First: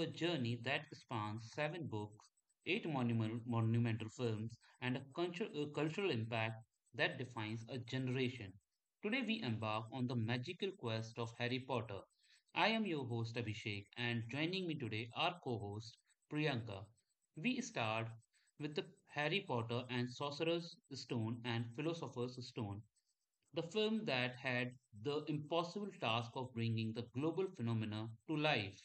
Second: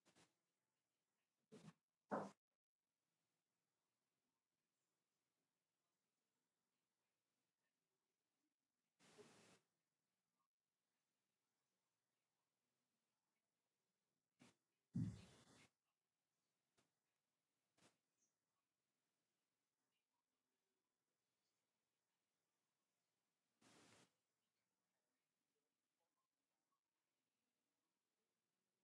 a journey that spans seven books, eight monumental films, and a a cultural impact that defines a generation. Today, we embark on the magical quest of Harry Potter. I am your host, Abhishek, and joining me today are co host Priyanka. We start with the Harry Potter and Sorcerer's Stone and Philosopher's Stone, the film that had the impossible task of bringing the global phenomena to life.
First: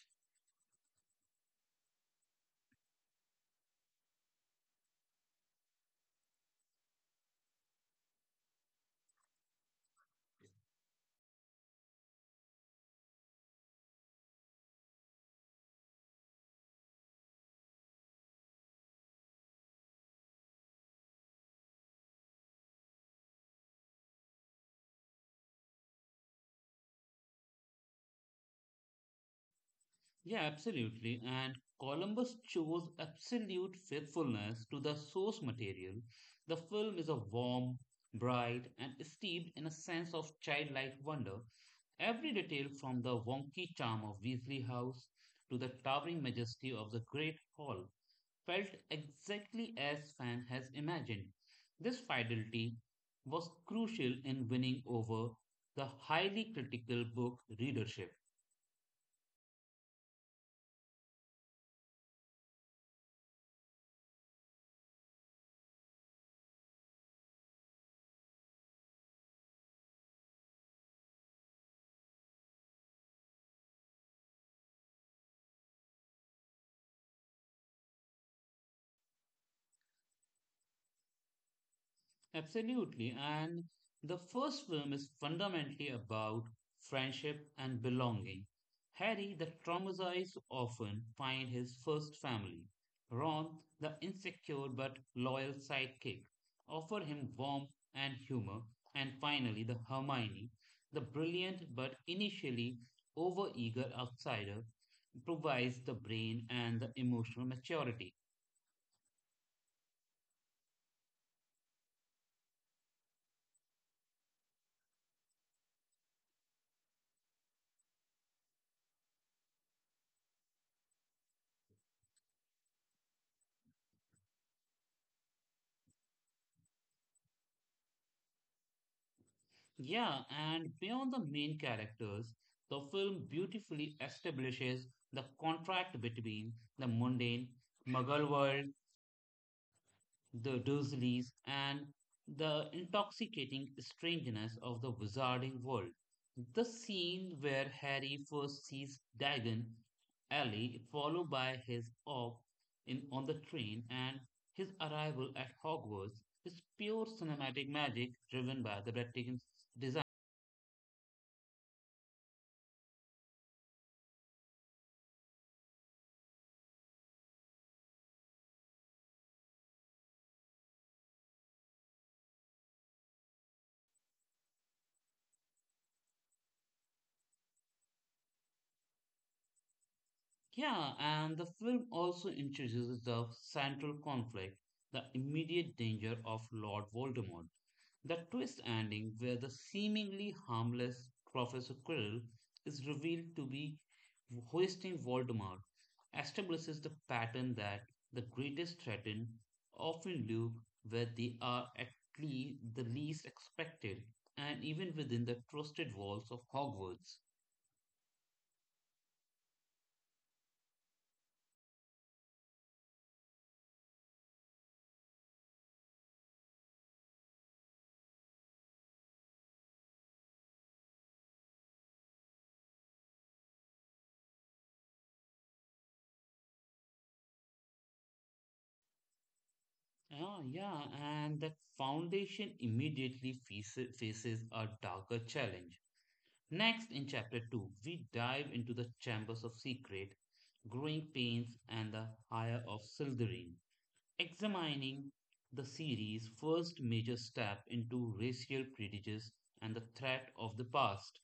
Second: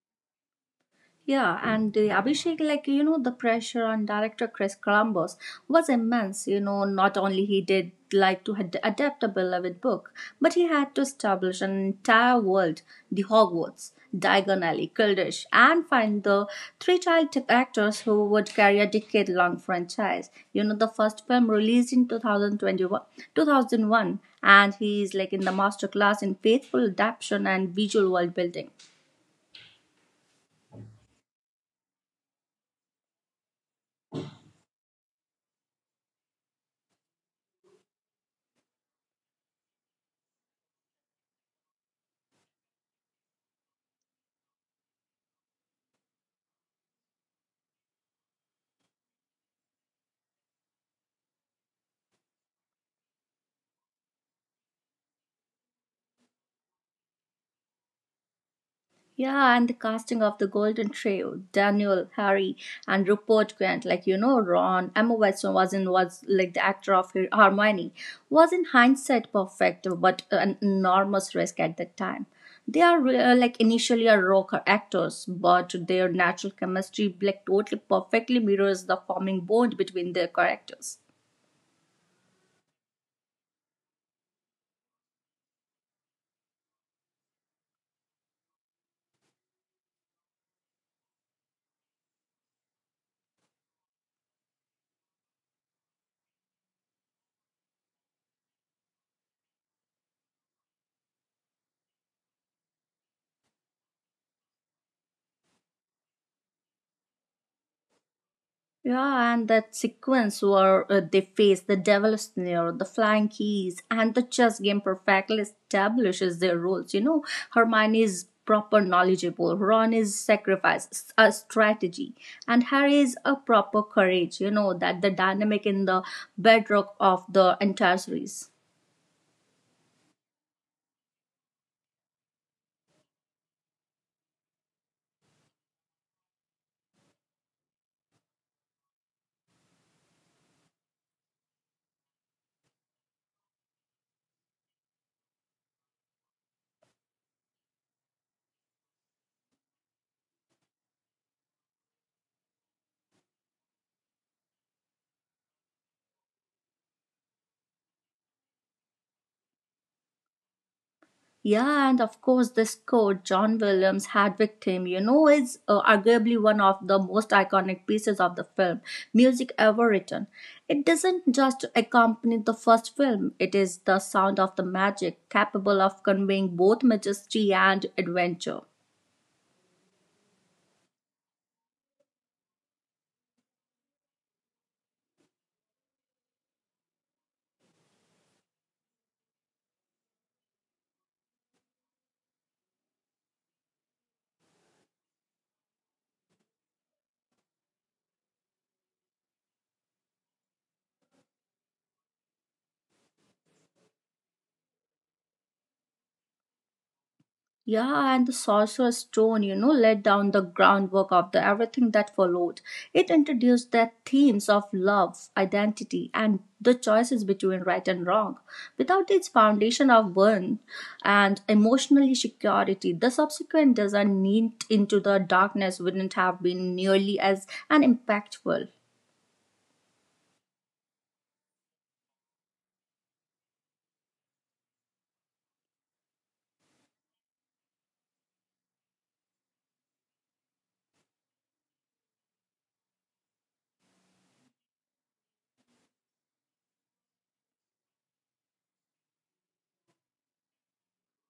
Yeah, and the Abhishek, the pressure on director Chris Columbus was immense. Not only he did like to had adapt a beloved book, but he had to establish an entire world, the Hogwarts, Diagon Alley, Kildish, and find the three actors who would carry a decade-long franchise. The first film released in 2021, 2001, and he is like in the masterclass in faithful adaptation and visual world building. Yeah, absolutely. And Columbus chose absolute faithfulness to the source material. The film is a warm, bright, and steeped in a sense of childlike wonder. Every detail, from the wonky charm of Weasley House to the towering majesty of the Great Hall, felt exactly as fan has imagined. This fidelity was crucial in winning over the highly critical book readership. Yeah, and the casting of the Golden Trio, Daniel, Harry, and Rupert Grant, Ron, Emma Watson was like the actor of Hermione, was in hindsight perfect, but an enormous risk at that time. They are like initially are rock actors, but their natural chemistry like totally perfectly mirrors the forming bond between their characters. Absolutely. And the first film is fundamentally about friendship and belonging. Harry, the traumatized orphan, finds his first family. Ron, the insecure but loyal sidekick, offer him warmth and humor. And finally, the Hermione, the brilliant but initially overeager outsider, provides the brain and the emotional maturity. Yeah, and that sequence where they face the Devil's Snare, the Flying Keys, and the chess game perfectly establishes their roles. Hermione is proper knowledgeable, Ron is sacrifice, a strategy, and Harry is a proper courage. That the dynamic in the bedrock of the entire series. Yeah, and beyond the main characters, the film beautifully establishes the contract between the mundane Mughal world, the Dursleys, and the intoxicating strangeness of the wizarding world. The scene where Harry first sees Dagon Alley, followed by his off in on the train and his arrival at Hogwarts, is pure cinematic magic driven by the breathtaking. Yeah, and of course, this coat, John Williams' Had Victim, is arguably one of the most iconic pieces of the film music ever written. It doesn't just accompany the first film, it is the sound of the magic, capable of conveying both majesty and adventure. Yeah, and the film also introduces the central conflict, the immediate danger of Lord Voldemort. The twist ending, where the seemingly harmless Professor Quirrell is revealed to be hoisting Voldemort, establishes the pattern that the greatest threat often live where they are at least the least expected, and even within the trusted walls of Hogwarts. Yeah, and the Sorcerer's Stone, laid down the groundwork of the everything that followed. It introduced the themes of love, identity, and the choices between right and wrong. Without its foundation of burn and emotional security, the subsequent design into the darkness wouldn't have been nearly as an impactful. Oh, yeah, and that foundation immediately faces a darker challenge. Next, in chapter 2, we dive into the chambers of secret, growing pains, and the hire of Sildarine, examining the series' first major step into racial prejudice and the threat of the past.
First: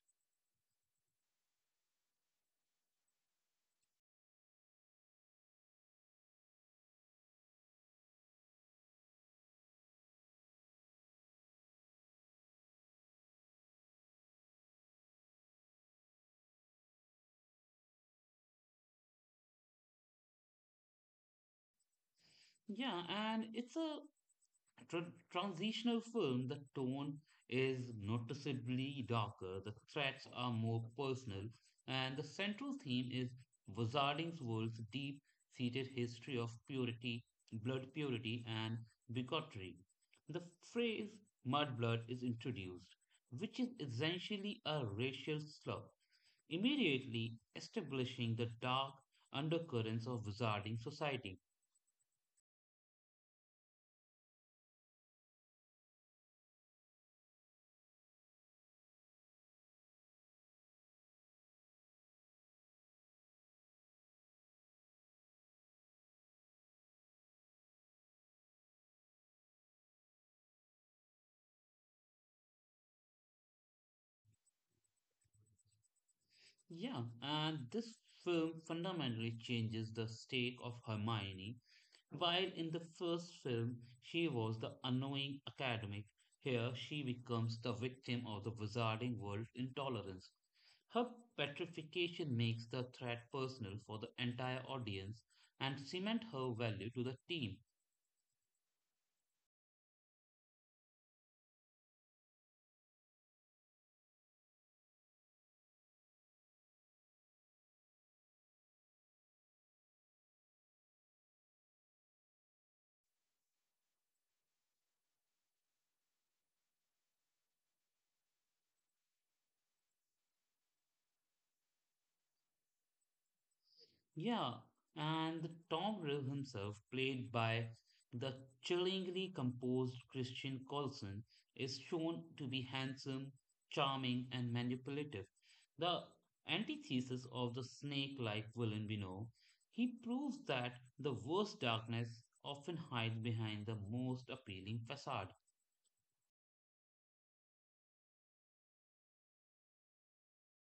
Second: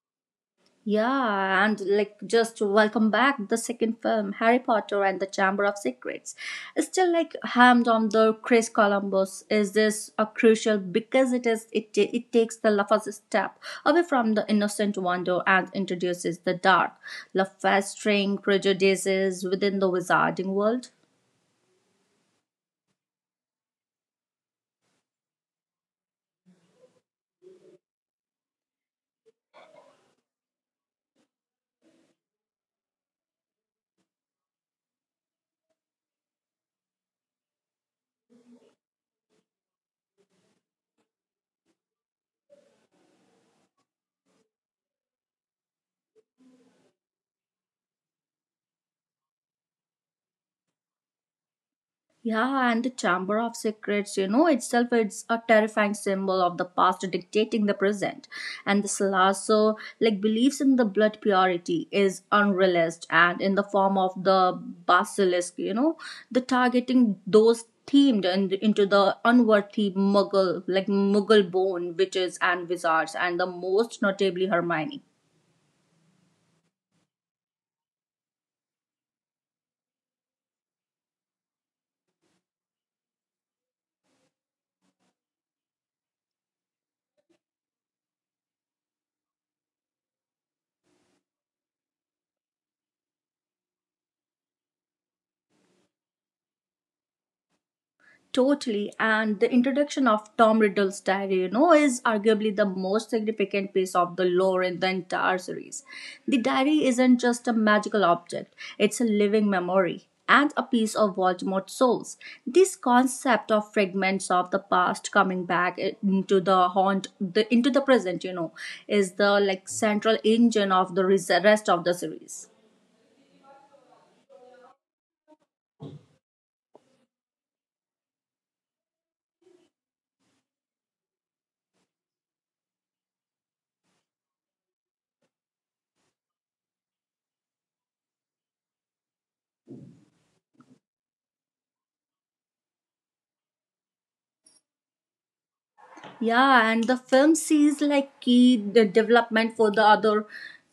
Yeah, and like just to welcome back the second film, Harry Potter and the Chamber of Secrets. Still like hammed on the Chris Columbus. Is this a crucial because it is it ta- it takes the first step away from the innocent wonder and introduces the dark, the festering prejudices within the wizarding world. Yeah, and it's a transitional film. The tone is noticeably darker, the threats are more personal, and the central theme is Wizarding World's deep seated history of purity, blood purity, and bigotry. The phrase mudblood is introduced, which is essentially a racial slur, immediately establishing the dark undercurrents of wizarding society. Yeah, and the Chamber of Secrets, itself it's a terrifying symbol of the past dictating the present. And the Salasso, like believes in the blood purity, is unrealized and in the form of the basilisk, the targeting those into the unworthy Muggle, like Muggle bone witches and wizards, and the most notably Hermione. Yeah, and this film fundamentally changes the stake of Hermione. While in the first film she was the annoying academic, here she becomes the victim of the wizarding world's intolerance. Her petrification makes the threat personal for the entire audience and cement her value to the team. Totally, and the introduction of Tom Riddle's diary, is arguably the most significant piece of the lore in the entire series. The diary isn't just a magical object, it's a living memory and a piece of Voldemort's souls. This concept of fragments of the past coming back into into the present, is the like central engine of the rest of the series. Yeah, and Tom Rill himself, played by the chillingly composed Christian Coulson, is shown to be handsome, charming, and manipulative. The antithesis of the snake-like villain we know, he proves that the worst darkness often hides behind the most appealing facade. Yeah, and the film sees like key the development for the other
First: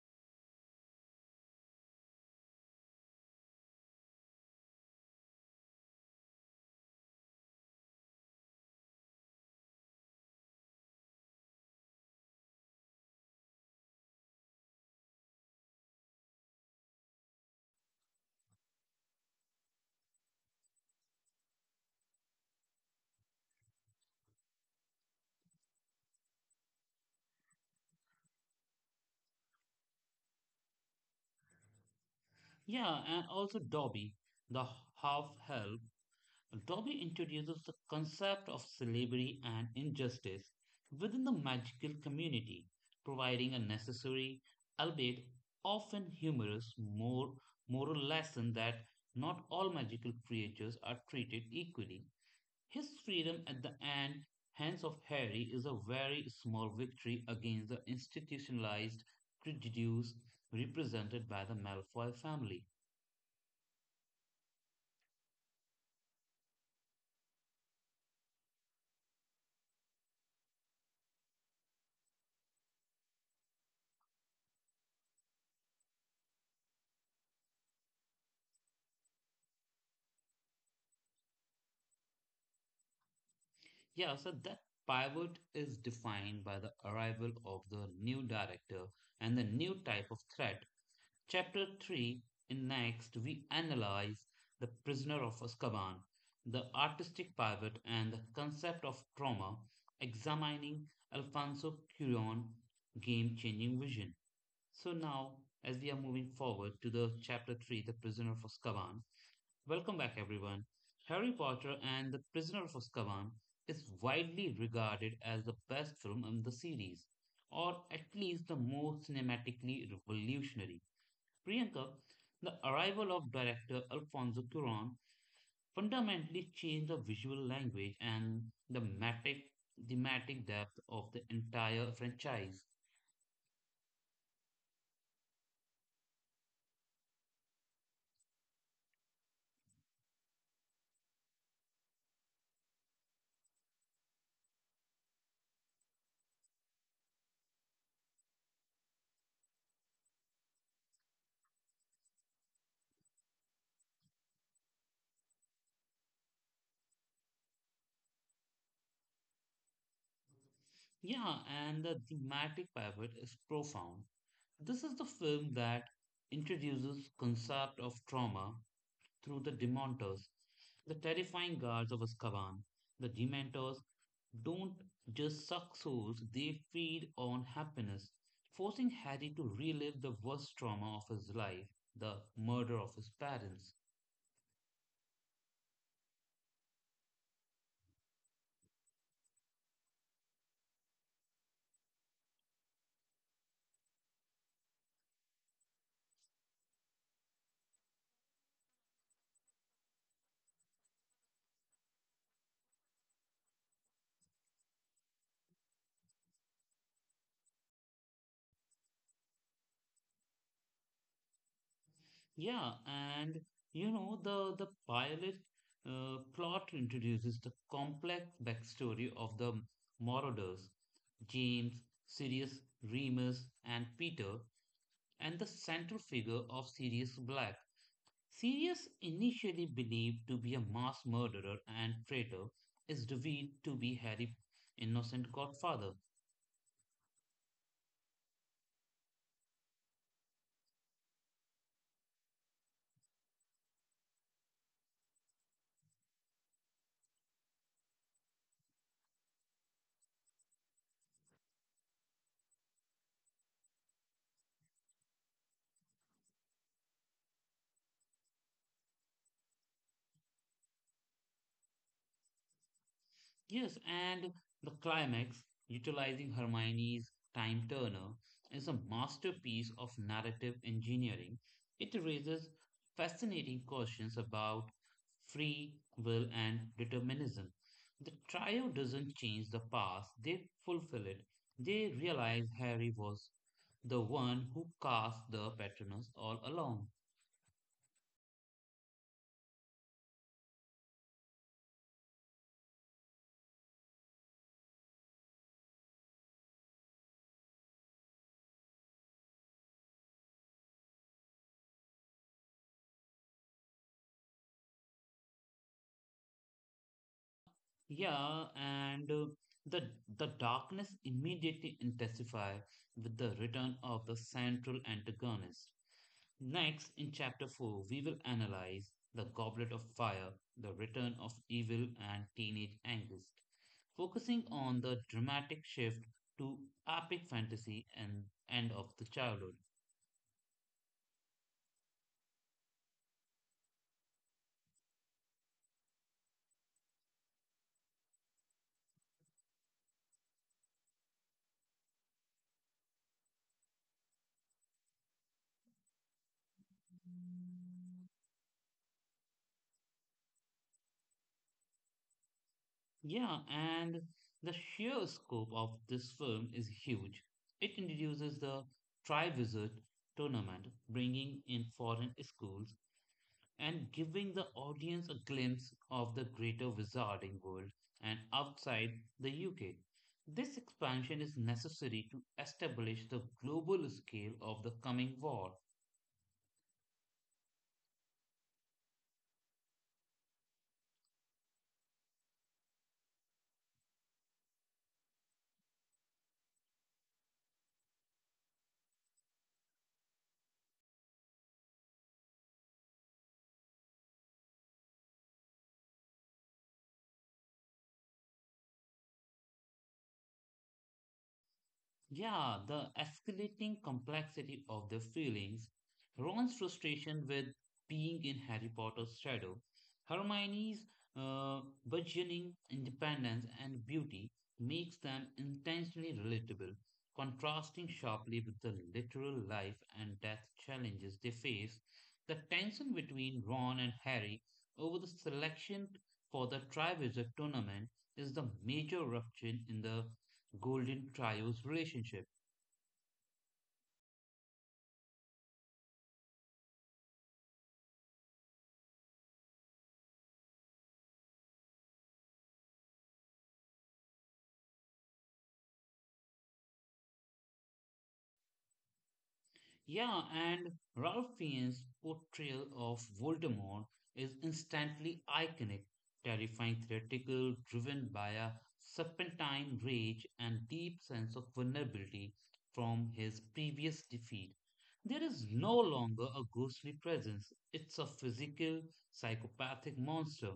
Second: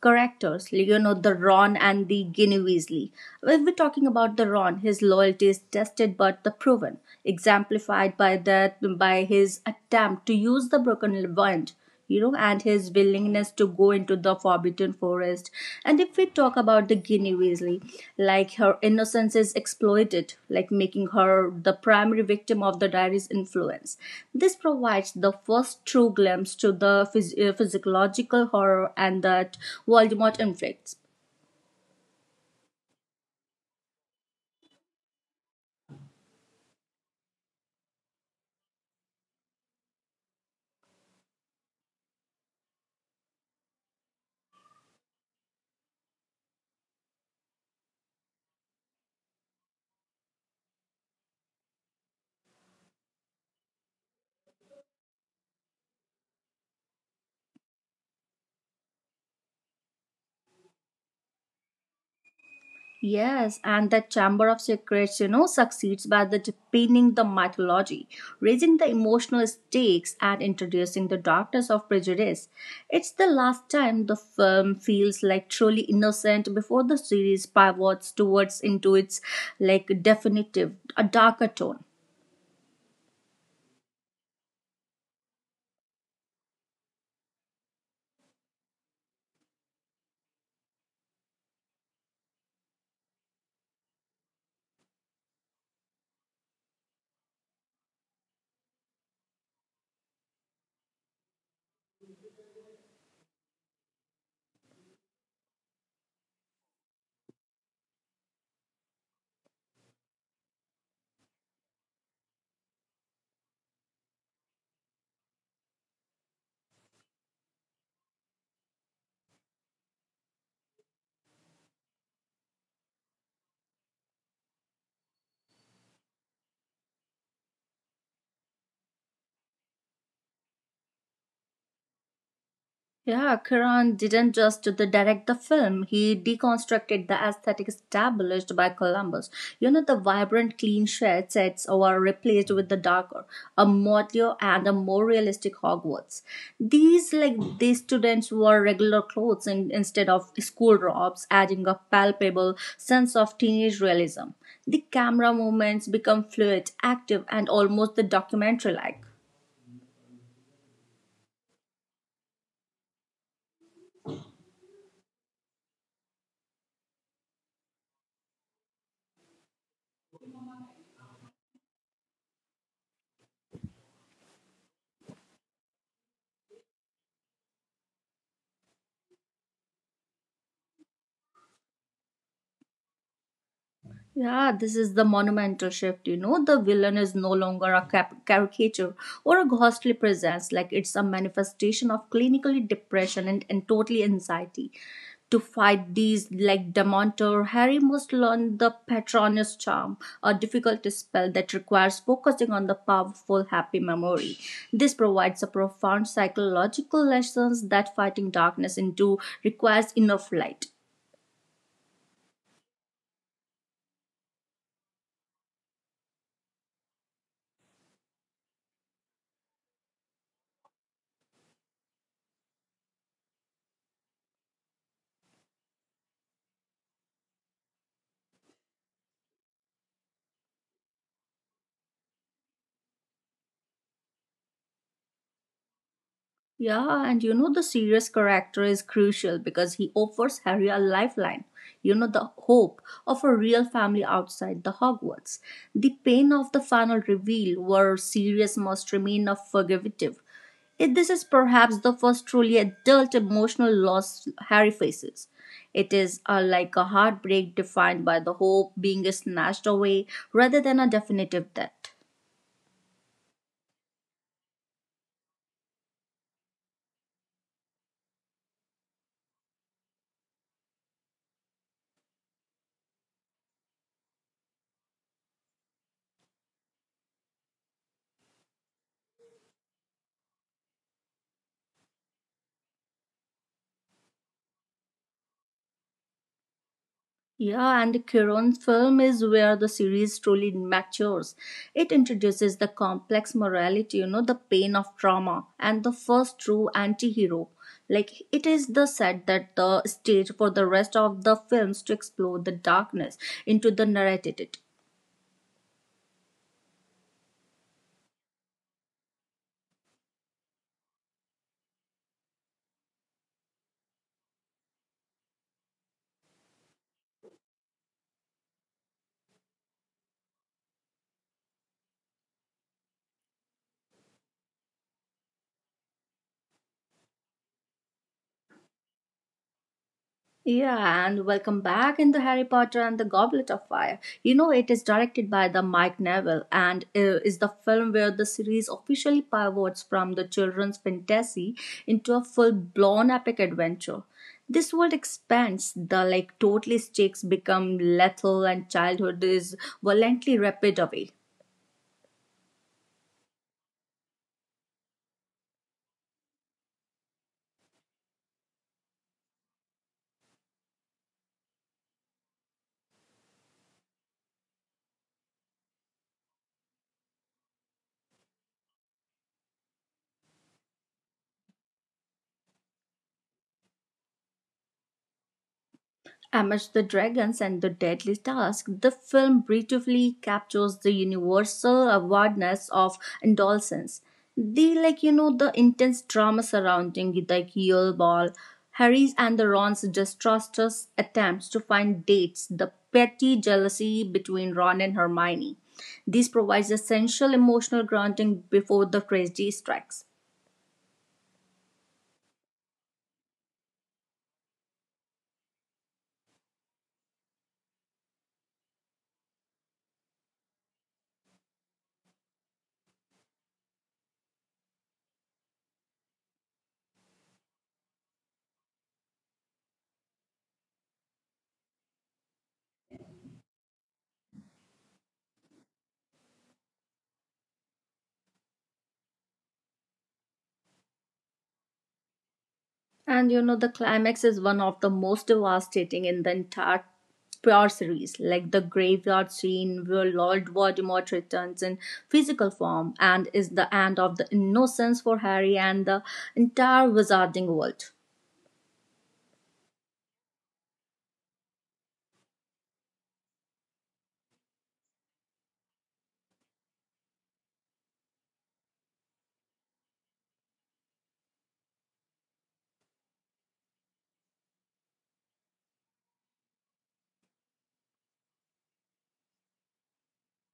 characters, the Ron and the Ginny Weasley. If we're talking about the Ron, his loyalty is tested but the proven, exemplified by that by his attempt to use the broken wand and his willingness to go into the forbidden forest. And if we talk about the Ginny Weasley, like her innocence is exploited, like making her the primary victim of the diary's influence. This provides the first true glimpse to the physiological horror and that Voldemort inflicts. Yeah, and also Dobby, the half-elf, Dobby introduces the concept of slavery and injustice within the magical community, providing a necessary, albeit often humorous, more moral lesson that not all magical creatures are treated equally. His freedom at the end, hands of Harry, is a very small victory against the institutionalized prejudice represented by the Malfoy family. Yes, and that Chamber of Secrets, succeeds by the deepening the mythology, raising the emotional stakes, and introducing the darkness of prejudice. It's the last time the film feels like truly innocent before the series pivots towards into its like definitive, a darker tone. Yeah, so that pivot is defined by the arrival of the new director and the new type of threat. Chapter 3, in next we analyze The Prisoner of Azkaban, the artistic pivot and the concept of trauma, examining Alfonso Cuarón's game-changing vision. So now, as we are moving forward to the chapter 3, The Prisoner of Azkaban. Welcome back, everyone. Harry Potter and the Prisoner of Azkaban is widely regarded as the best film in the series, or at least the most cinematically revolutionary. Priyanka, the arrival of director Alfonso Cuarón fundamentally changed the visual language and the matic, thematic depth of the entire franchise. Yeah, Kiran didn't just the direct the film, he deconstructed the aesthetic established by Columbus. The vibrant, clean shed sets were replaced with the darker, a motley and a more realistic Hogwarts. These, like, these students wore regular clothes instead of school robes, adding a palpable sense of teenage realism. The camera movements become fluid, active, and almost the documentary like. Yeah, and the thematic pivot is profound. This is the film that introduces concept of trauma through the Dementors, the terrifying guards of Azkaban. The Dementors don't just suck souls, they feed on happiness, forcing Harry to relive the worst trauma of his life, the murder of his parents. Yeah, this is the monumental shift. The villain is no longer a caricature or a ghostly presence. Like it's a manifestation of clinically depression and totally anxiety. To fight these, like Dementor, Harry must learn the Patronus charm, a difficult spell that requires focusing on the powerful happy memory. This provides a profound psychological lessons that fighting darkness into requires enough light. Yeah, and you know the pilot plot introduces the complex backstory of the Marauders, James, Sirius, Remus, and Peter, and the central figure of Sirius Black. Sirius, initially believed to be a mass murderer and traitor, is revealed to be Harry, innocent godfather. Yeah, and you know the serious character is crucial because he offers Harry a lifeline. You know the hope of a real family outside the Hogwarts. The pain of the final reveal where Sirius must remain unforgiving, this is perhaps the first truly adult emotional loss Harry faces. It is like a heartbreak defined by the hope being snatched away rather than a definitive death. Yes, and the climax, utilizing Hermione's time turner, is a masterpiece of narrative engineering. It raises fascinating questions about free will and determinism. The trio doesn't change the past, they fulfill it. They realize Harry was the one who cast the patronus all along. Yeah, and Cuaron's film is where the series truly matures. It introduces the complex morality, the pain of trauma, and the first true anti hero. Like, it is the set that the stage for the rest of the films to explore the darkness into the narrated. Yeah, and uh, the the darkness immediately intensifies with the return of the central antagonist. Next, in chapter 4, we will analyze the Goblet of Fire, the return of evil and teenage angst, focusing on the dramatic shift to epic fantasy and end of the childhood. Yeah, and welcome back in the Harry Potter and the Goblet of Fire. It is directed by the Mike Neville and is the film where the series officially pivots from the children's fantasy into a full-blown epic adventure. This world expands, the like totally stakes become lethal and childhood is violently rapid away. Yeah, and the sheer scope of this film is huge. It introduces the Triwizard tournament, bringing in foreign schools and giving the audience a glimpse of the greater wizarding world and outside the UK. This expansion is necessary to establish the global scale of the coming war. Amidst the dragons and the deadly task, the film beautifully captures the universal awareness of adolescence. The the intense drama surrounding the heel ball, Harry's and the Ron's disastrous attempts to find dates, the petty jealousy between Ron and Hermione. This provides essential emotional grounding before the tragedy strikes. Yeah, the escalating complexity of their feelings, Ron's frustration with being in Harry Potter's shadow, Hermione's uh, burgeoning independence and beauty, makes them intentionally relatable, contrasting sharply with the literal life and death challenges they face. The tension between Ron and Harry over the selection for the Triwizard Tournament is the major rupture in the Golden Trio's relationship. And the climax is one of the most devastating in the entire Prior series, like the graveyard scene where Lord Voldemort returns in physical form and is the end of the innocence for Harry and the entire wizarding world. Yeah, and Ralph Fiennes' portrayal of Voldemort is instantly iconic, terrifying, theatrical, driven by a serpentine rage and deep sense of vulnerability from his previous defeat. There is no longer a ghostly presence. It's a physical, psychopathic monster.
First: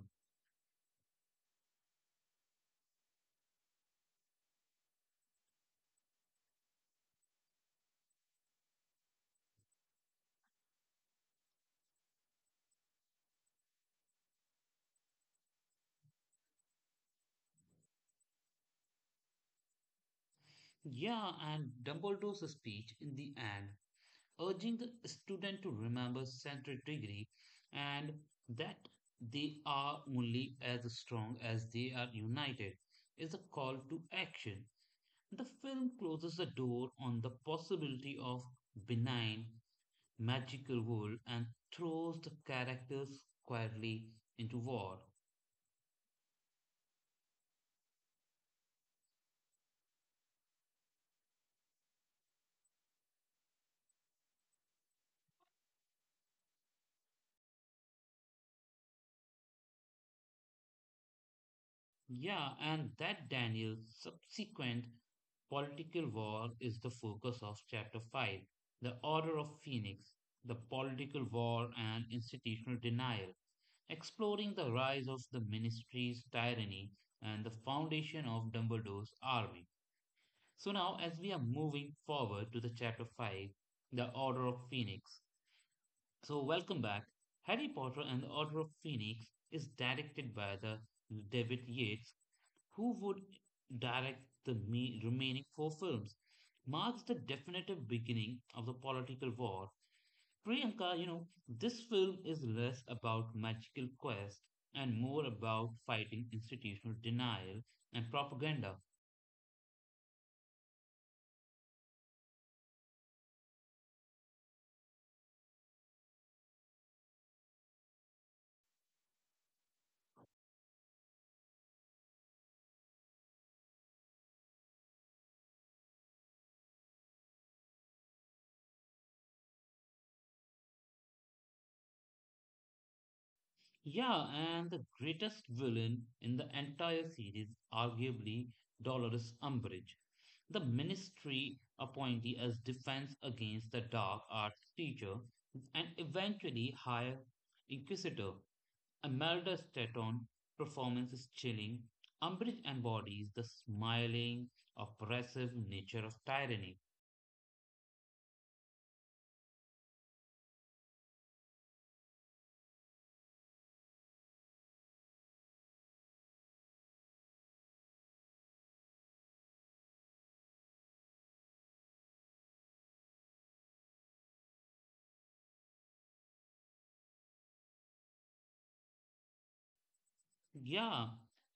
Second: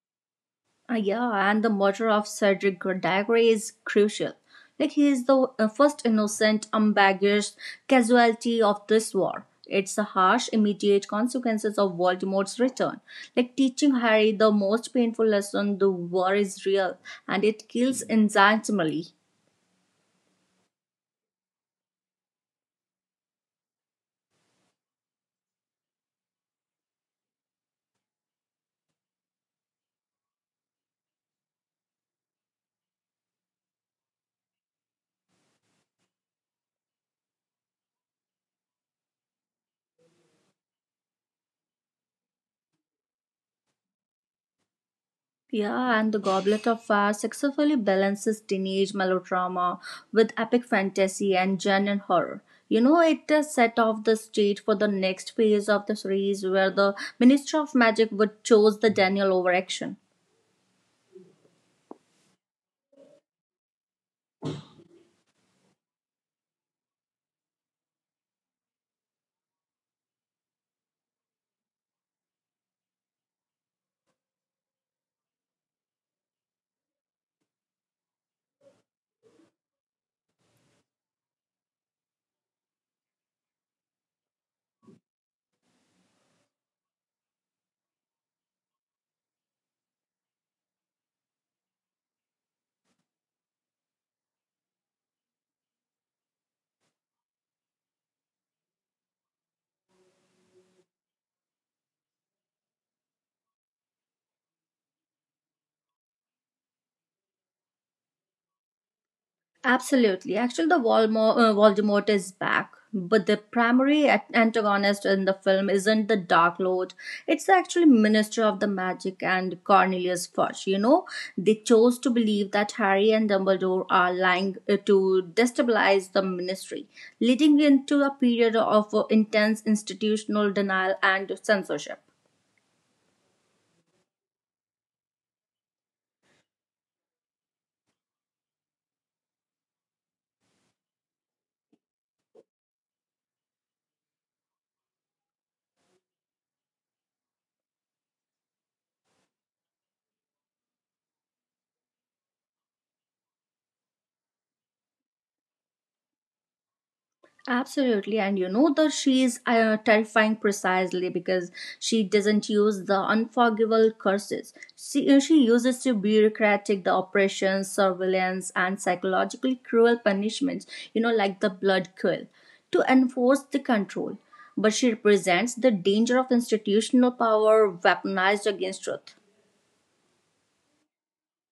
Yeah, and the murder of Cedric Diggory is crucial. Like, he is the first innocent, unbaggaged casualty of this war. It's the harsh, immediate consequences of Voldemort's return. Like, teaching Harry the most painful lesson the war is real and it kills insanely. Yeah, and Dumbledore's speech in the end, urging the student to remember central degree and that they are only as strong as they are united, is a call to action. The film closes the door on the possibility of benign magical world and throws the characters squarely into war. Yeah, and The Goblet of Fire successfully balances teenage melodrama with epic fantasy and genuine horror. It set off the stage for the next phase of the series where the Minister of Magic would choose the Daniel over action. Yeah, and that Daniel's subsequent political war is the focus of Chapter 5, The Order of Phoenix, the political war and institutional denial, exploring the rise of the ministry's tyranny and the foundation of Dumbledore's army. So now, as we are moving forward to the Chapter 5, The Order of Phoenix. So, welcome back. Harry Potter and the Order of Phoenix is directed by the David Yates, who would direct the remaining four films, marks the definitive beginning of the political war. Priyanka, you know, this film is less about magical quest and more about fighting institutional denial and propaganda. Absolutely. Actually, the Voldemort is back, but the primary antagonist in the film isn't the Dark Lord. It's actually Minister of the Magic and Cornelius Fudge. They chose to believe that Harry and Dumbledore are lying to destabilize the Ministry, leading into a period of intense institutional denial and censorship. Yeah, and the greatest villain in the entire series, arguably Dolores Umbridge, the ministry appointee as defense against the dark arts teacher and eventually high inquisitor. Imelda Staunton performance is chilling. Umbridge embodies the smiling, oppressive nature of tyranny. Absolutely, and you know that she is terrifying precisely because she doesn't use the unforgivable curses. She uses the bureaucratic, the oppression, surveillance, and psychologically cruel punishments, like the blood curl, to enforce the control. But she represents the danger of institutional power weaponized against truth. Yeah.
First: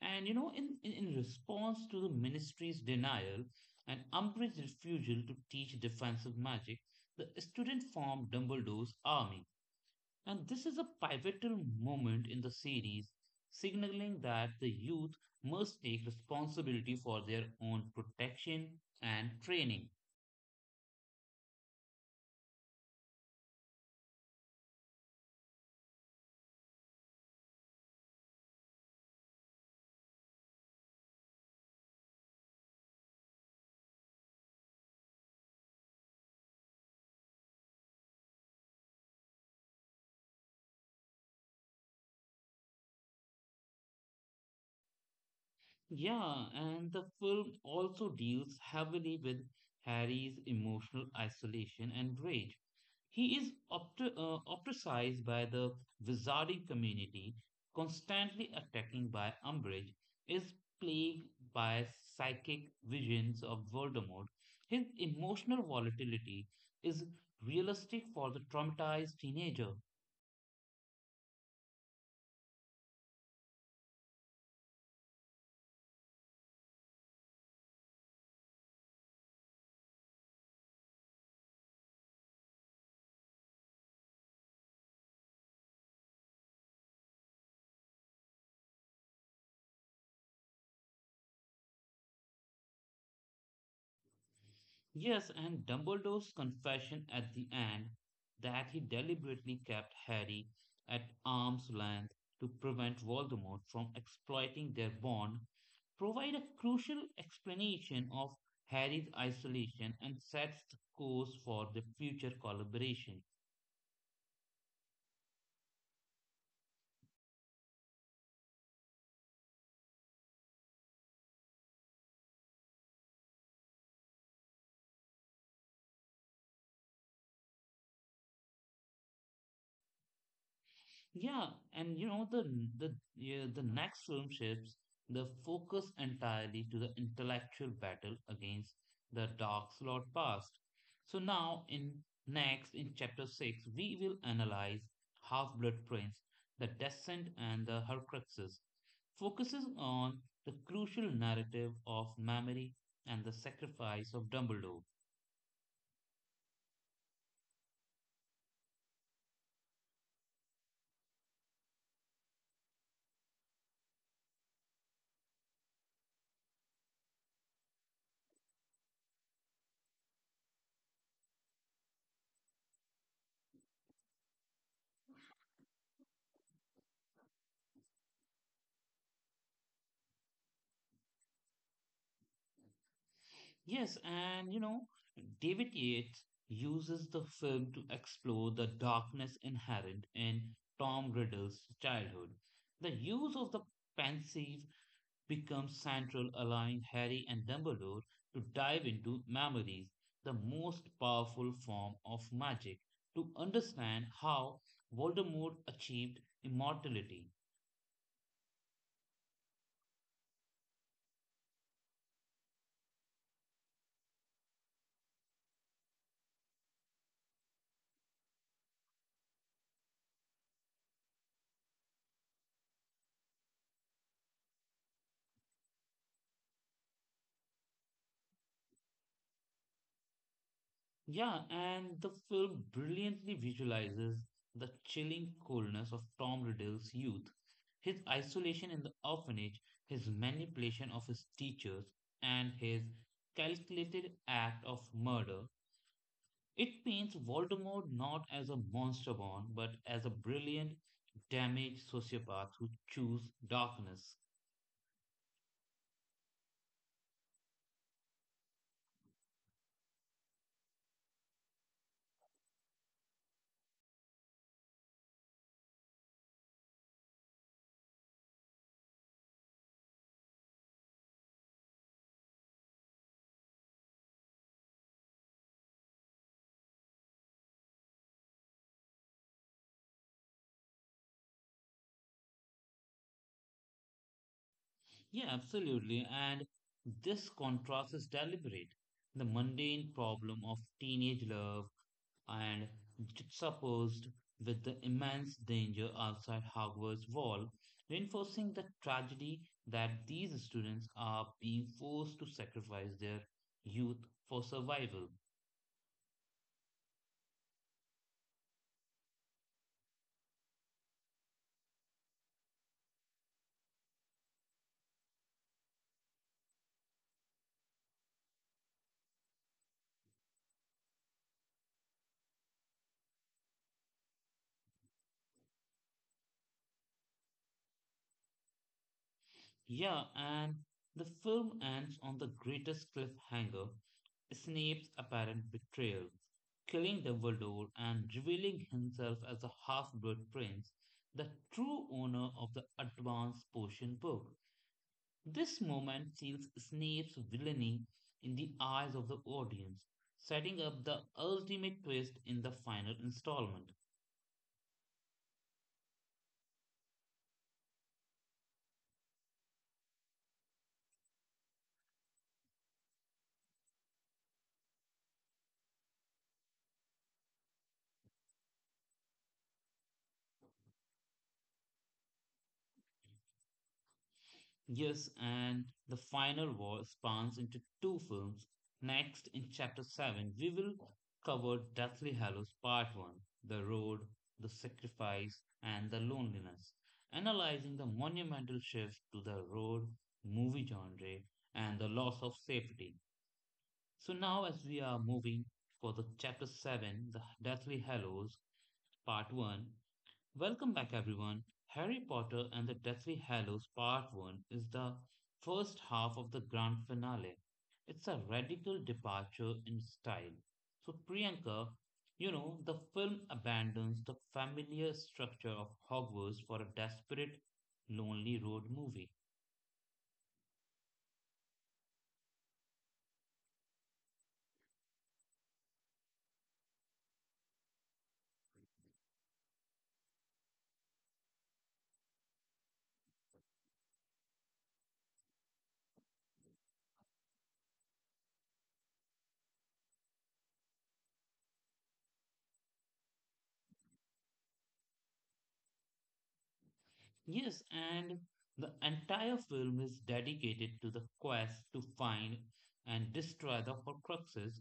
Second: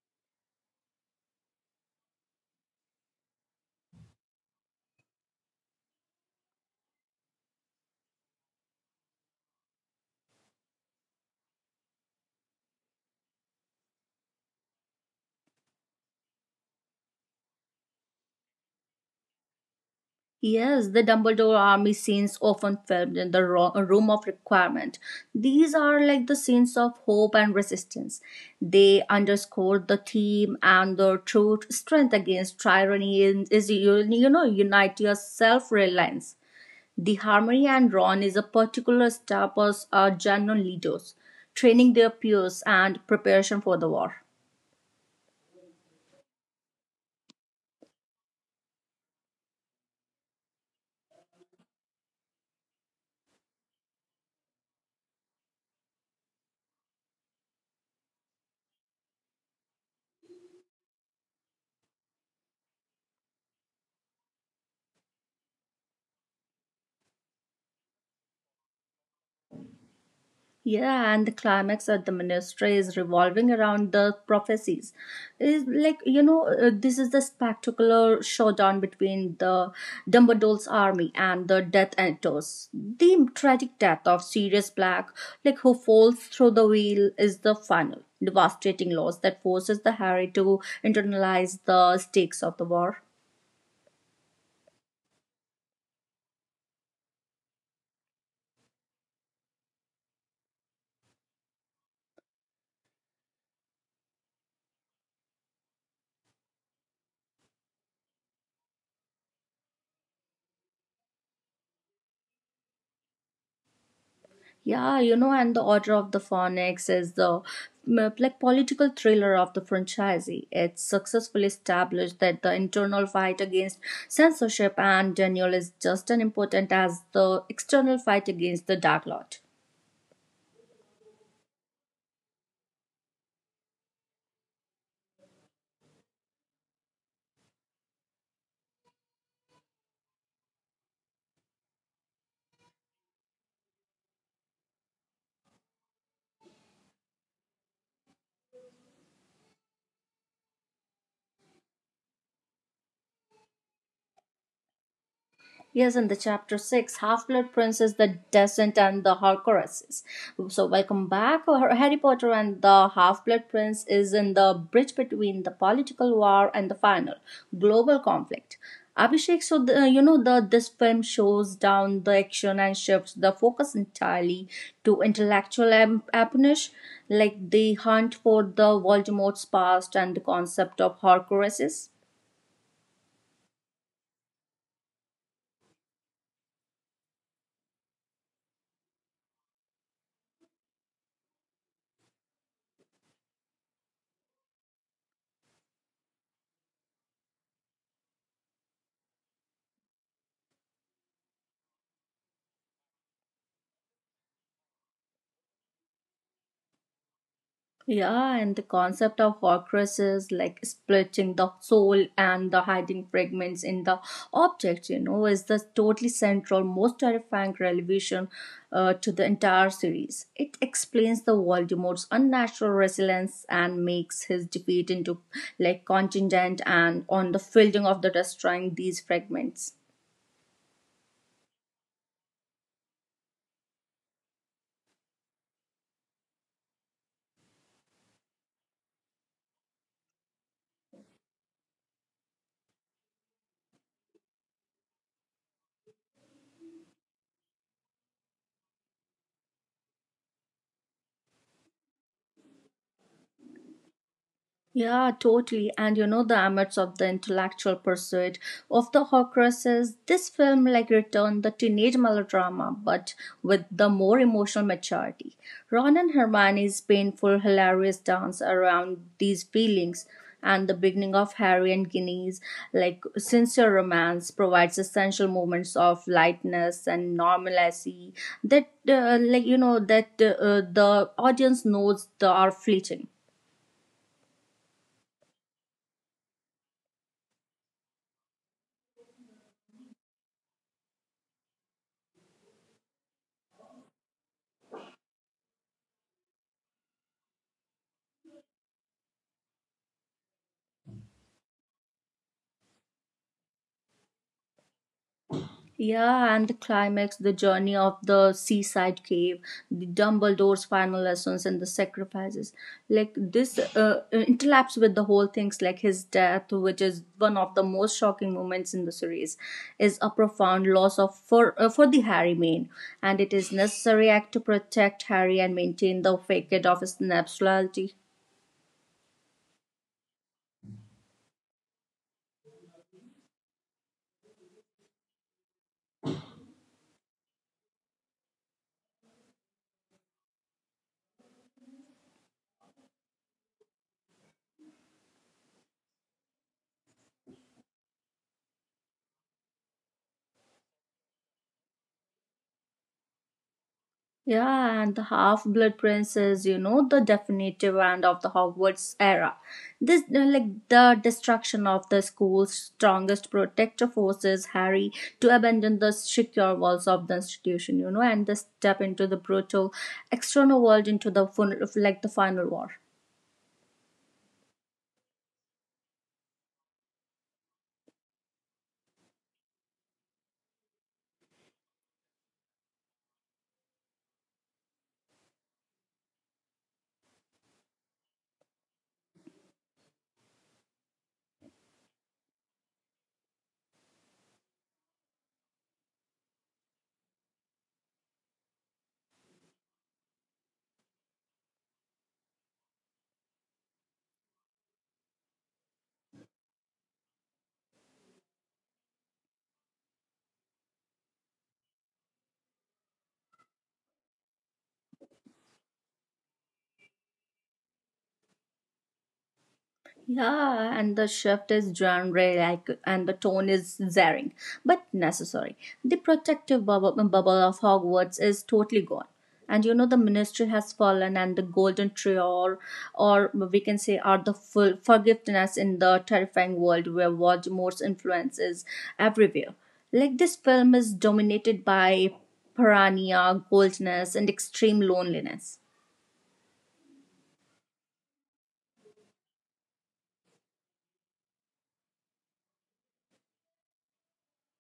And you know, in response to the ministry's denial and Umbridge's refusal to teach defensive magic, the student formed Dumbledore's army. And this is a pivotal moment in the series, signaling that the youth must take responsibility for their own protection and training. Yes, the Dumbledore army scenes often filmed in the room of requirement. These are like the scenes of hope and resistance. They underscore the theme and the truth, strength against tyranny and is you you know unite your self-reliance. The Harmony and Ron is a particular step as genuine leaders, training their peers and preparation for the war. Yeah, and the film also deals heavily with Harry's emotional isolation and rage. He is ostracized by the wizarding community, constantly attacked by Umbridge, is plagued by psychic visions of Voldemort. His emotional volatility is realistic for the traumatized teenager. Yeah, and the climax at the ministry is revolving around the prophecies. Is this is the spectacular showdown between the Dumbledore's army and the Death Eaters. The tragic death of Sirius Black, like who falls through the wheel, is the final devastating loss that forces the Harry to internalize the stakes of the war. Yes, and Dumbledore's confession at the end, that he deliberately kept Harry at arm's length to prevent Voldemort from exploiting their bond, provide a crucial explanation of Harry's isolation and sets the course for the future collaboration. Yeah, and the Order of the Phoenix is the like political thriller of the franchise. It successfully established that the internal fight against censorship and Daniel is just as important as the external fight against the Dark Lord. Yeah, and you know, the next film shifts the focus entirely to the intellectual battle against the Dark Lord past. So now, in next in chapter six, we will analyze Half-Blood Prince, the Descent and the Horcruxes, focuses on the crucial narrative of memory and the sacrifice of Dumbledore. Yes, in the chapter six, Half Blood Princess, The Descent, and the Horcruxes. So, welcome back. Harry Potter and the Half Blood Prince is in the bridge between the political war and the final global conflict. Abhishek, so the, you know the this film shows down the action and shifts the focus entirely to intellectual espionage, like the hunt for the Voldemort's past and the concept of Horcruxes. Yes, and you know, David Yates uses the film to explore the darkness inherent in Tom Riddle's childhood. The use of the pensive becomes central, allowing Harry and Dumbledore to dive into memories, the most powerful form of magic, to understand how Voldemort achieved immortality. Yeah, and the concept of Orcrus is like splitting the soul and the hiding fragments in the object, is the totally central, most terrifying revelation to the entire series. It explains the Voldemort's unnatural resilience and makes his defeat into like contingent and on the fielding of the destroying these fragments. Yeah, and the film brilliantly visualizes the chilling coldness of Tom Riddle's youth, his isolation in the orphanage, his manipulation of his teachers, and his calculated act of murder. It paints Voldemort not as a monster born, but as a brilliant, damaged sociopath who chooses darkness. Yeah, totally. And you know, the amidst of the intellectual pursuit of the Horcruxes, this film returned the teenage melodrama, but with the more emotional maturity. Ron and Hermione's painful, hilarious dance around these feelings and the beginning of Harry and Ginny's sincere romance provides essential moments of lightness and normalcy that the audience knows they are fleeting. Yeah, absolutely. And this contrast is deliberate. The mundane problem of teenage love and juxtaposed with the immense danger outside Hogwarts wall, reinforcing the tragedy that these students are being forced to sacrifice their youth for survival. Yeah, and the climax, the journey of the seaside cave, the Dumbledore's final lessons, and the sacrifices. Like this Interlaps with the whole things, like his death, which is one of the most shocking moments in the series, is a profound loss of for the Harry main, and it is necessary act to protect Harry and maintain the facade of his nationality. Yeah, and the film ends on the greatest cliffhanger, Snape's apparent betrayal, killing Dumbledore and revealing himself as a half blood prince, the true owner of the Advanced Potion Book. This moment seals Snape's villainy in the eyes of the audience, setting up the ultimate twist in the final installment. Yeah, and the Half-Blood Prince is, you know, the definitive end of the Hogwarts era. The destruction of the school's strongest protector forces Harry to abandon the secure walls of the institution, you know, and the step into the brutal external world into the the final war. Yes, and the final war spans into two films. Next, in Chapter 7, we will cover Deathly Hallows Part 1, The Road, the Sacrifice, and the Loneliness, analyzing the monumental shift to the road movie genre and the loss of safety. So now, as we are moving for the Chapter 7, The Deathly Hallows Part 1, welcome back, everyone. Harry Potter and the Deathly Hallows Part 1 is the first half of the grand finale. It's a radical departure in style. So, Priyanka, you know, the film abandons the familiar structure of Hogwarts for a desperate, lonely road movie. Yeah, and the shift is genre like, and the tone is zaring, but necessary. The protective bubble of Hogwarts is totally gone. And you know, the ministry has fallen, and the golden tree, or we can say, are the full forgiveness in the terrifying world where Voldemort's influence is everywhere. Like, this film is dominated by paranoia, coldness, and extreme loneliness. Yes, and the entire film is dedicated to the quest to find and destroy the Horcruxes,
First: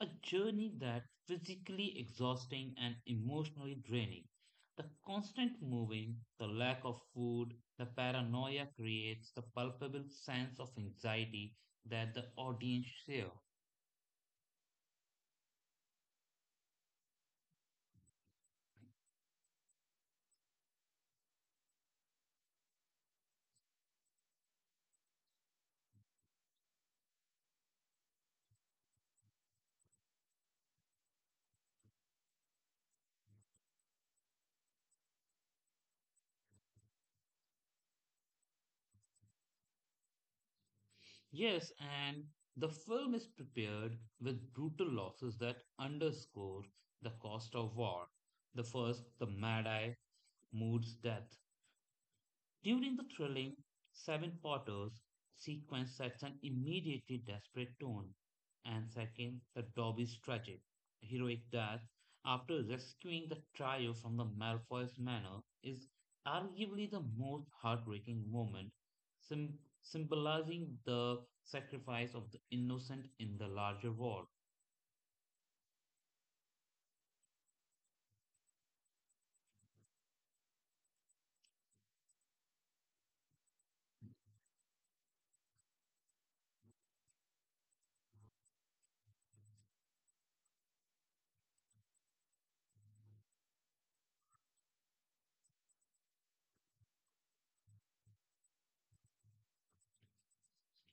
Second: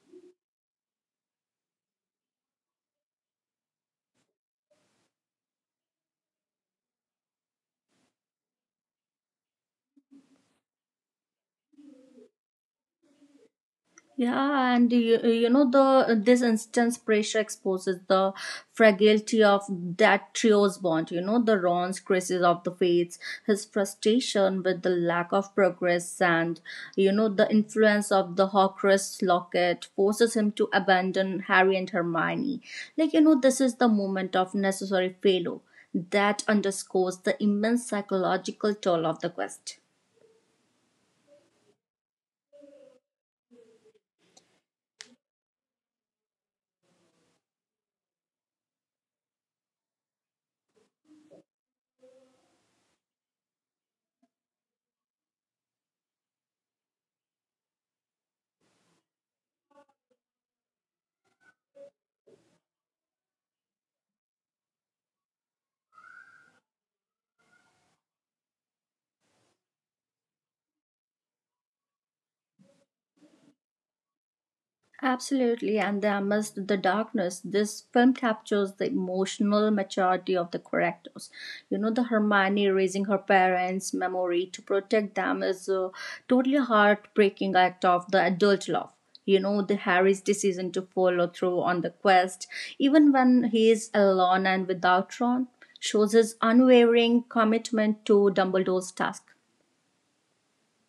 a journey that physically exhausting and emotionally draining. The constant moving, the lack of food, the paranoia creates the palpable sense of anxiety that the audience share. Yeah, and you know the this instance pressure exposes the fragility of that trio's bond. You know the Ron's crisis of the fates, his frustration with the lack of progress, and you know the influence of the Horcrux locket forces him to abandon Harry and Hermione. Like you know, this is the moment of necessary failure that underscores the immense psychological toll of the quest. Yes, and the film is prepared with brutal losses that underscore the cost of war. The first, the Mad Eye, Mood's death, during the thrilling Seven Potters sequence sets an immediately desperate tone, and second, the Dobby's tragic, heroic death after rescuing the trio from the Malfoys' manor is arguably the most heartbreaking moment, sim symbolizing the sacrifice of the innocent in the larger war. Absolutely, and amidst the darkness, this film captures the emotional maturity of the characters. You know, the Hermione raising her parents' memory to protect them is a totally heartbreaking act of the adult love. You know, the Harry's decision to follow through on the quest, even when he is alone and without Ron, shows his unwavering commitment to Dumbledore's task.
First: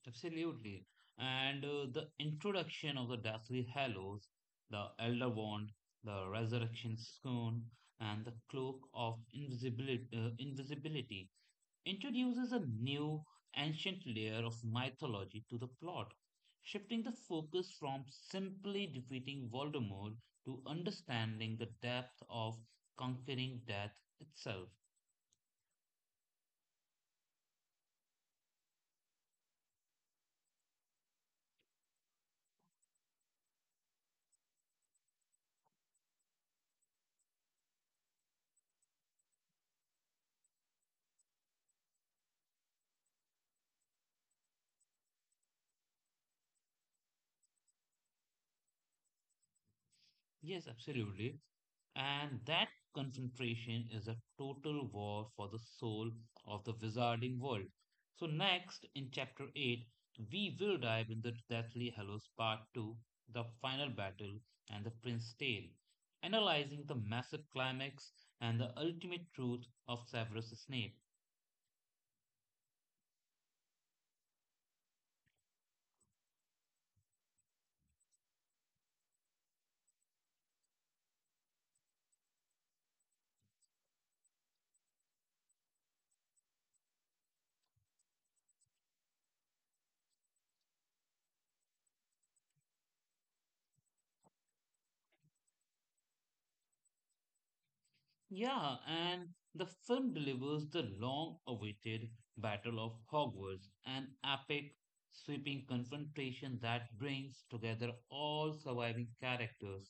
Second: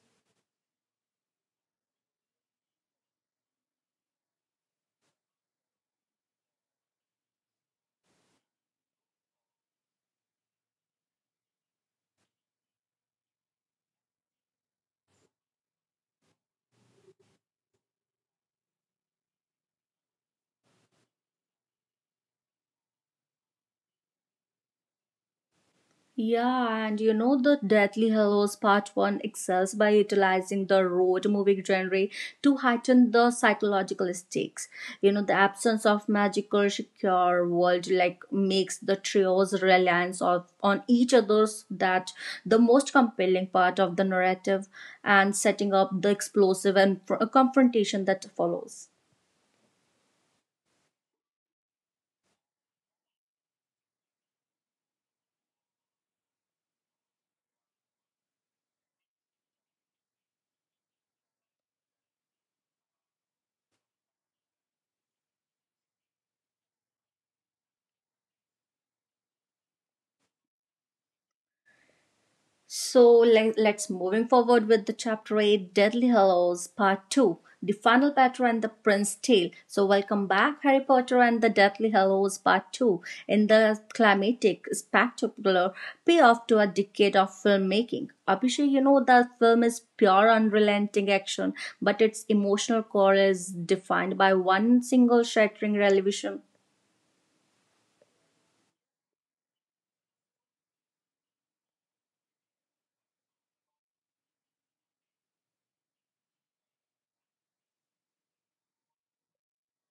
Absolutely. And the introduction of the Deathly Hallows, the Elder Wand, the Resurrection Scone, and the Cloak of Invisibility, Invisibility, introduces a new ancient layer of mythology to the plot, shifting the focus from simply defeating Voldemort to understanding the depth of conquering death itself. Yeah, and you know, the Deathly Hallows Part 1 excels by utilizing the road movie genre to heighten the psychological stakes. You know, the absence of magical secure world like makes the trio's reliance on each other's that the most compelling part of the narrative and setting up the explosive and confrontation that follows. Yes, absolutely. And that concentration is a total war for the soul of the wizarding world. So, next in chapter 8, we will dive into Deathly Hallows Part 2, the final battle, and the Prince Tale, analyzing the massive climax and the ultimate truth of Severus Snape. So let us moving forward with the chapter 8 Deadly Hallows part 2, The Final Battle and the Prince's Tale. So welcome back. Harry Potter and the Deathly Hallows part 2 in the climatic spectacular payoff to a decade of filmmaking. Abhishek, you know that film is pure unrelenting action, but its emotional core is defined by one single shattering revelation. Yeah, and the film delivers the long awaited Battle of Hogwarts, an epic, sweeping confrontation that brings together all surviving characters,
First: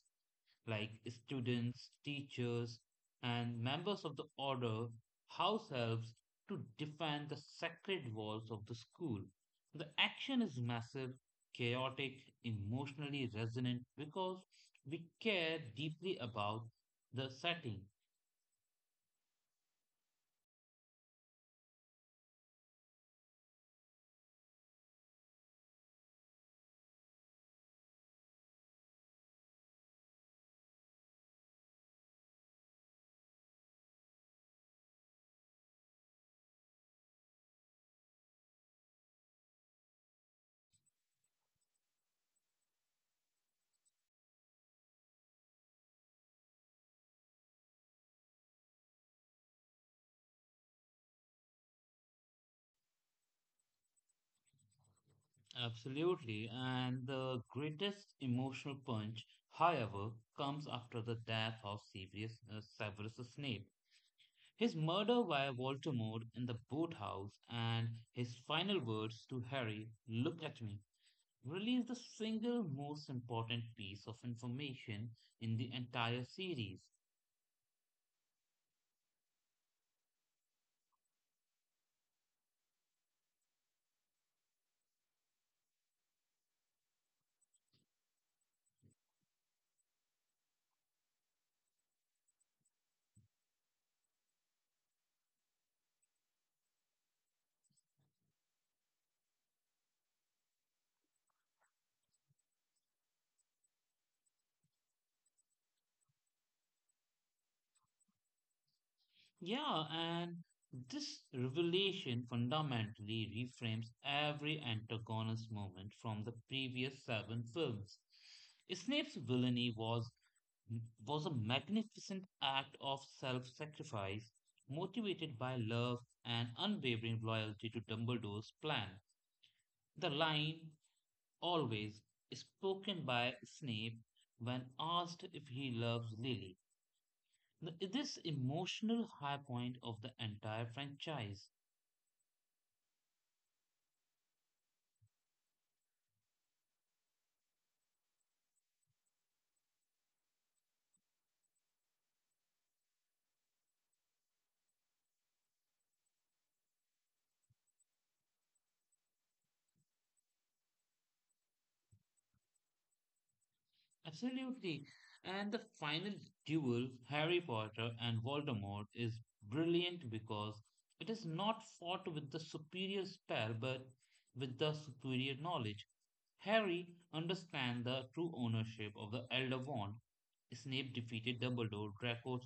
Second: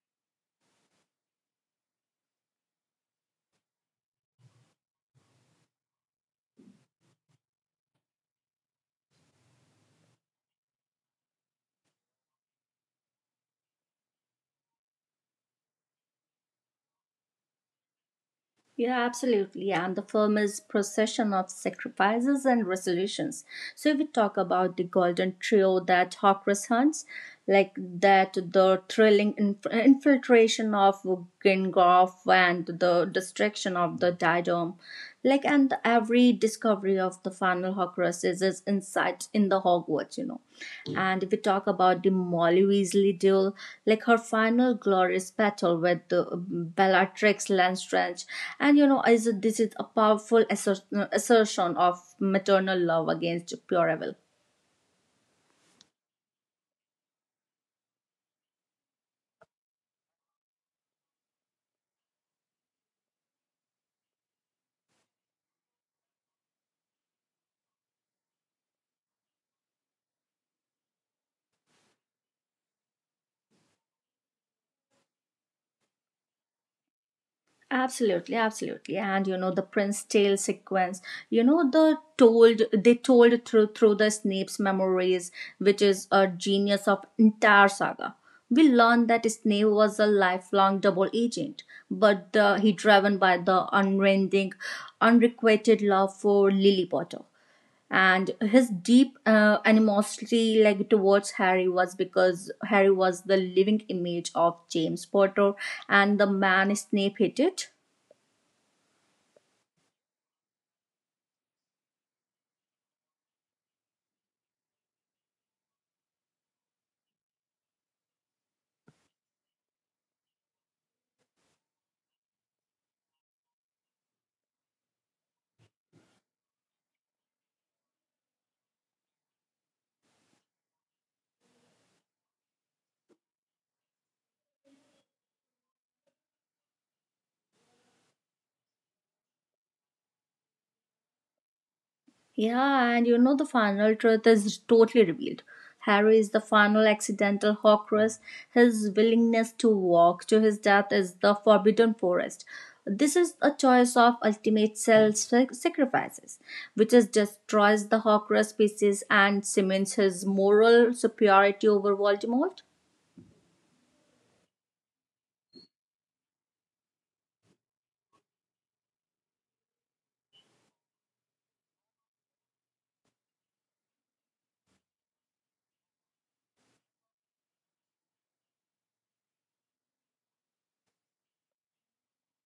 like students, teachers, and members of the Order, house elves, to defend the sacred walls of the school. The action is massive, chaotic, emotionally resonant because we care deeply about the setting. Yeah, absolutely. And the film is procession of sacrifices and resolutions. So if we talk about the golden trio that Hawkers hunts, like that the thrilling infiltration of Gingolf and the destruction of the diadem, like, and every discovery of the final Horcruxes is insight in the Hogwarts, you know. Mm. And if we talk about the Molly Weasley duel, like her final glorious battle with the Bellatrix Lestrange, and you know, is this is a powerful assertion of maternal love against pure evil. Absolutely. And the greatest emotional punch, however, comes after the death of Severus Snape. His murder by Voldemort in the boathouse and his final words to Harry, "look at me," release the single most important piece of information in the entire series. Absolutely, absolutely. And you know, the Prince Tale sequence, you know, the told they told through the Snape's memories, which is a genius of entire saga. We learned that Snape was a lifelong double agent, but the, he driven by the unending, unrequited love for Lily Potter and his deep animosity like towards Harry was because Harry was the living image of James Potter and the man Snape hated. Yeah, and this revelation fundamentally reframes every antagonist moment from the previous seven films. Snape's villainy was a magnificent act of self-sacrifice, motivated by love and unwavering loyalty to Dumbledore's plan. The line, "always," is spoken by Snape when asked if he loves Lily. This emotional high point of the entire franchise. Yeah, and you know the final truth is totally revealed. Harry is the final accidental Horcrux. His willingness to walk to his death is the Forbidden Forest. This is a choice of ultimate self sacrifices, which is destroys the Horcrux species and cements his moral superiority over Voldemort. Absolutely. And the final duel, Harry Potter and Voldemort, is brilliant because it is not fought with the superior spell but with the superior knowledge. Harry understands the true ownership of the Elder Wand. Snape defeated Dumbledore, Draco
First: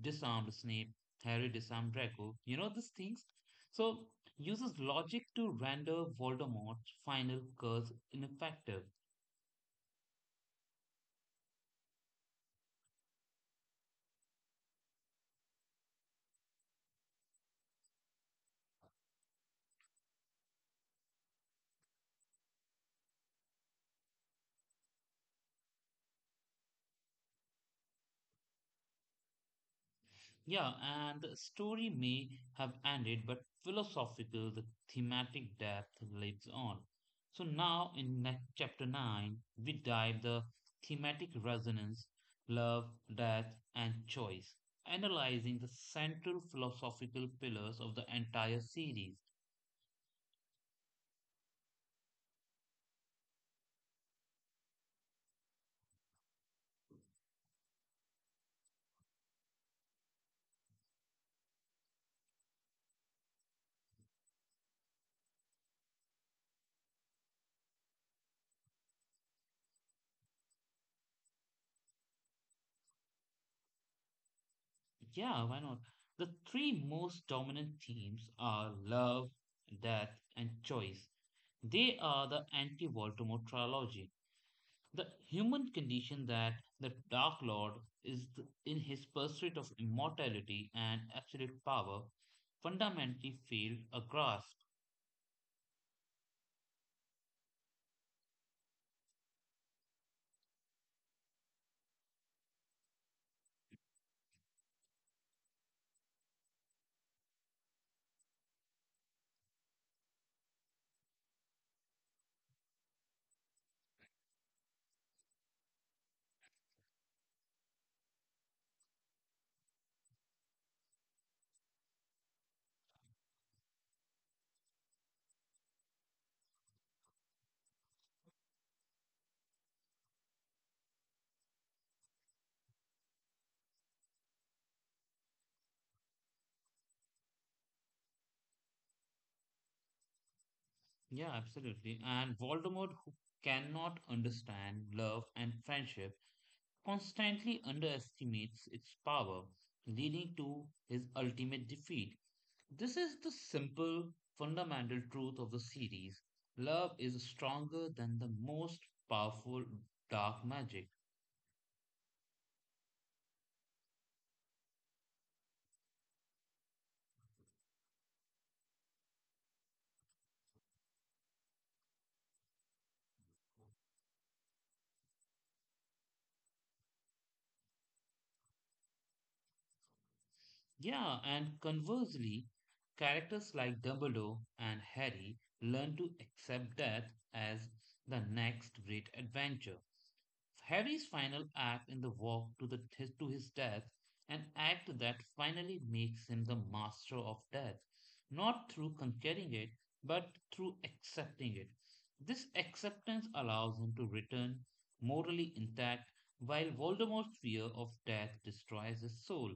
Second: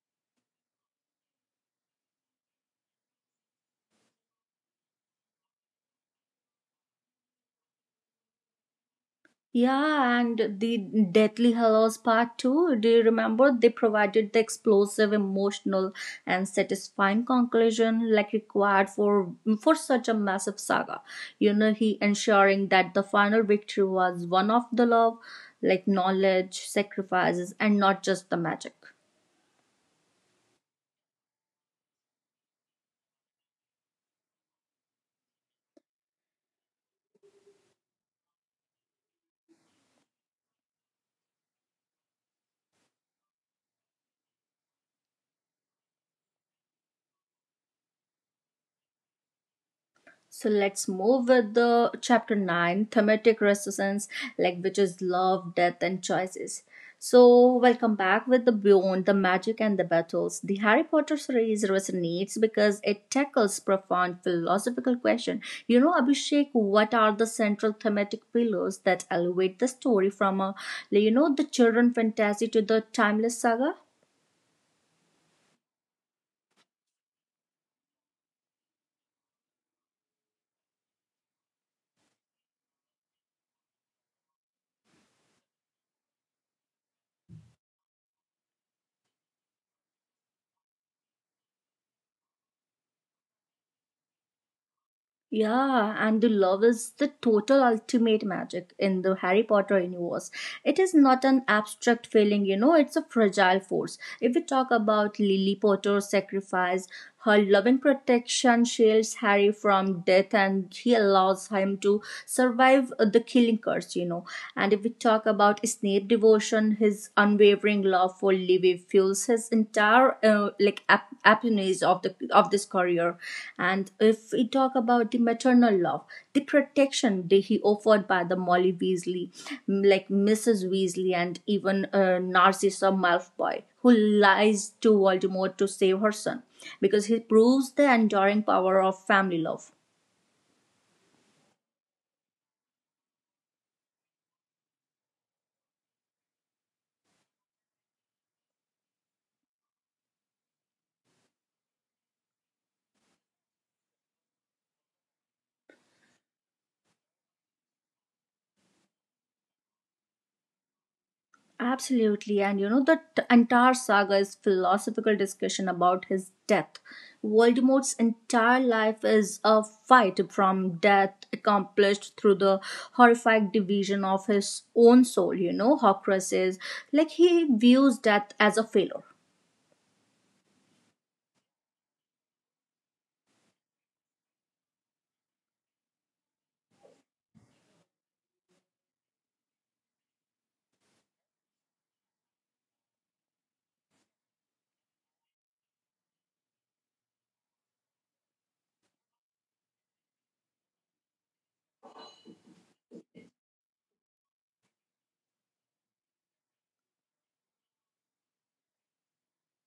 disarmed Snape, Harry disarmed Draco. You know these things? So uses logic to render Voldemort's final curse ineffective. Yeah, and the Deathly Hallows Part 2, do you remember? They provided the explosive, emotional, and satisfying conclusion like required for such a massive saga. You know, he ensuring that the final victory was one of the love, like knowledge, sacrifices, and not just the magic. Yeah, and the story may have ended, but philosophical, the thematic depth lives on. So now in chapter 9, we dive the thematic resonance, love, death, and choice, analyzing the central philosophical pillars of the entire series. So let's move with the chapter 9 thematic resistance, like which is love, death, and choices. So, welcome back with the Beyond, the Magic, and the Battles. The Harry Potter series resonates because it tackles profound philosophical questions. You know, Abhishek, what are the central thematic pillars that elevate the story from a, like, you know, the children fantasy to the timeless saga? Yeah, why not? The three most dominant themes are love, death, and choice. They are the anti-Voldemort trilogy, the human condition that the Dark Lord is in his pursuit of immortality and absolute power fundamentally failed a grasp. Yeah, and the love is the total ultimate magic in the Harry Potter universe. It is not an abstract feeling, you know, it's a fragile force. If we talk about Lily Potter's sacrifice, her loving protection shields Harry from death and he allows him to survive the killing curse, you know. And if we talk about Snape devotion, his unwavering love for Livy fuels his entire appanage of the of this career. And if we talk about the maternal love, the protection that he offered by the Molly Weasley, mm, like Mrs. Weasley, and even Narcissa Malfoy, who lies to Voldemort to save her son, because he proves the enduring power of family love. Yeah, absolutely. And Voldemort, who cannot understand love and friendship, constantly underestimates its power, leading to his ultimate defeat. This is the simple, fundamental truth of the series. Love is stronger than the most powerful dark magic. Absolutely. And you know, the entire saga is philosophical discussion about his death. Voldemort's entire life is a fight from death accomplished through the horrific division of his own soul. You know, Horcrux is like he views death as a failure. Yeah, and conversely, characters like Dumbledore and Harry learn to accept death as the next great adventure. Harry's final act in the walk to his death, an act that finally makes him the master of death, not through conquering it, but through accepting it. This acceptance allows him to return morally intact, while Voldemort's fear of death destroys his soul.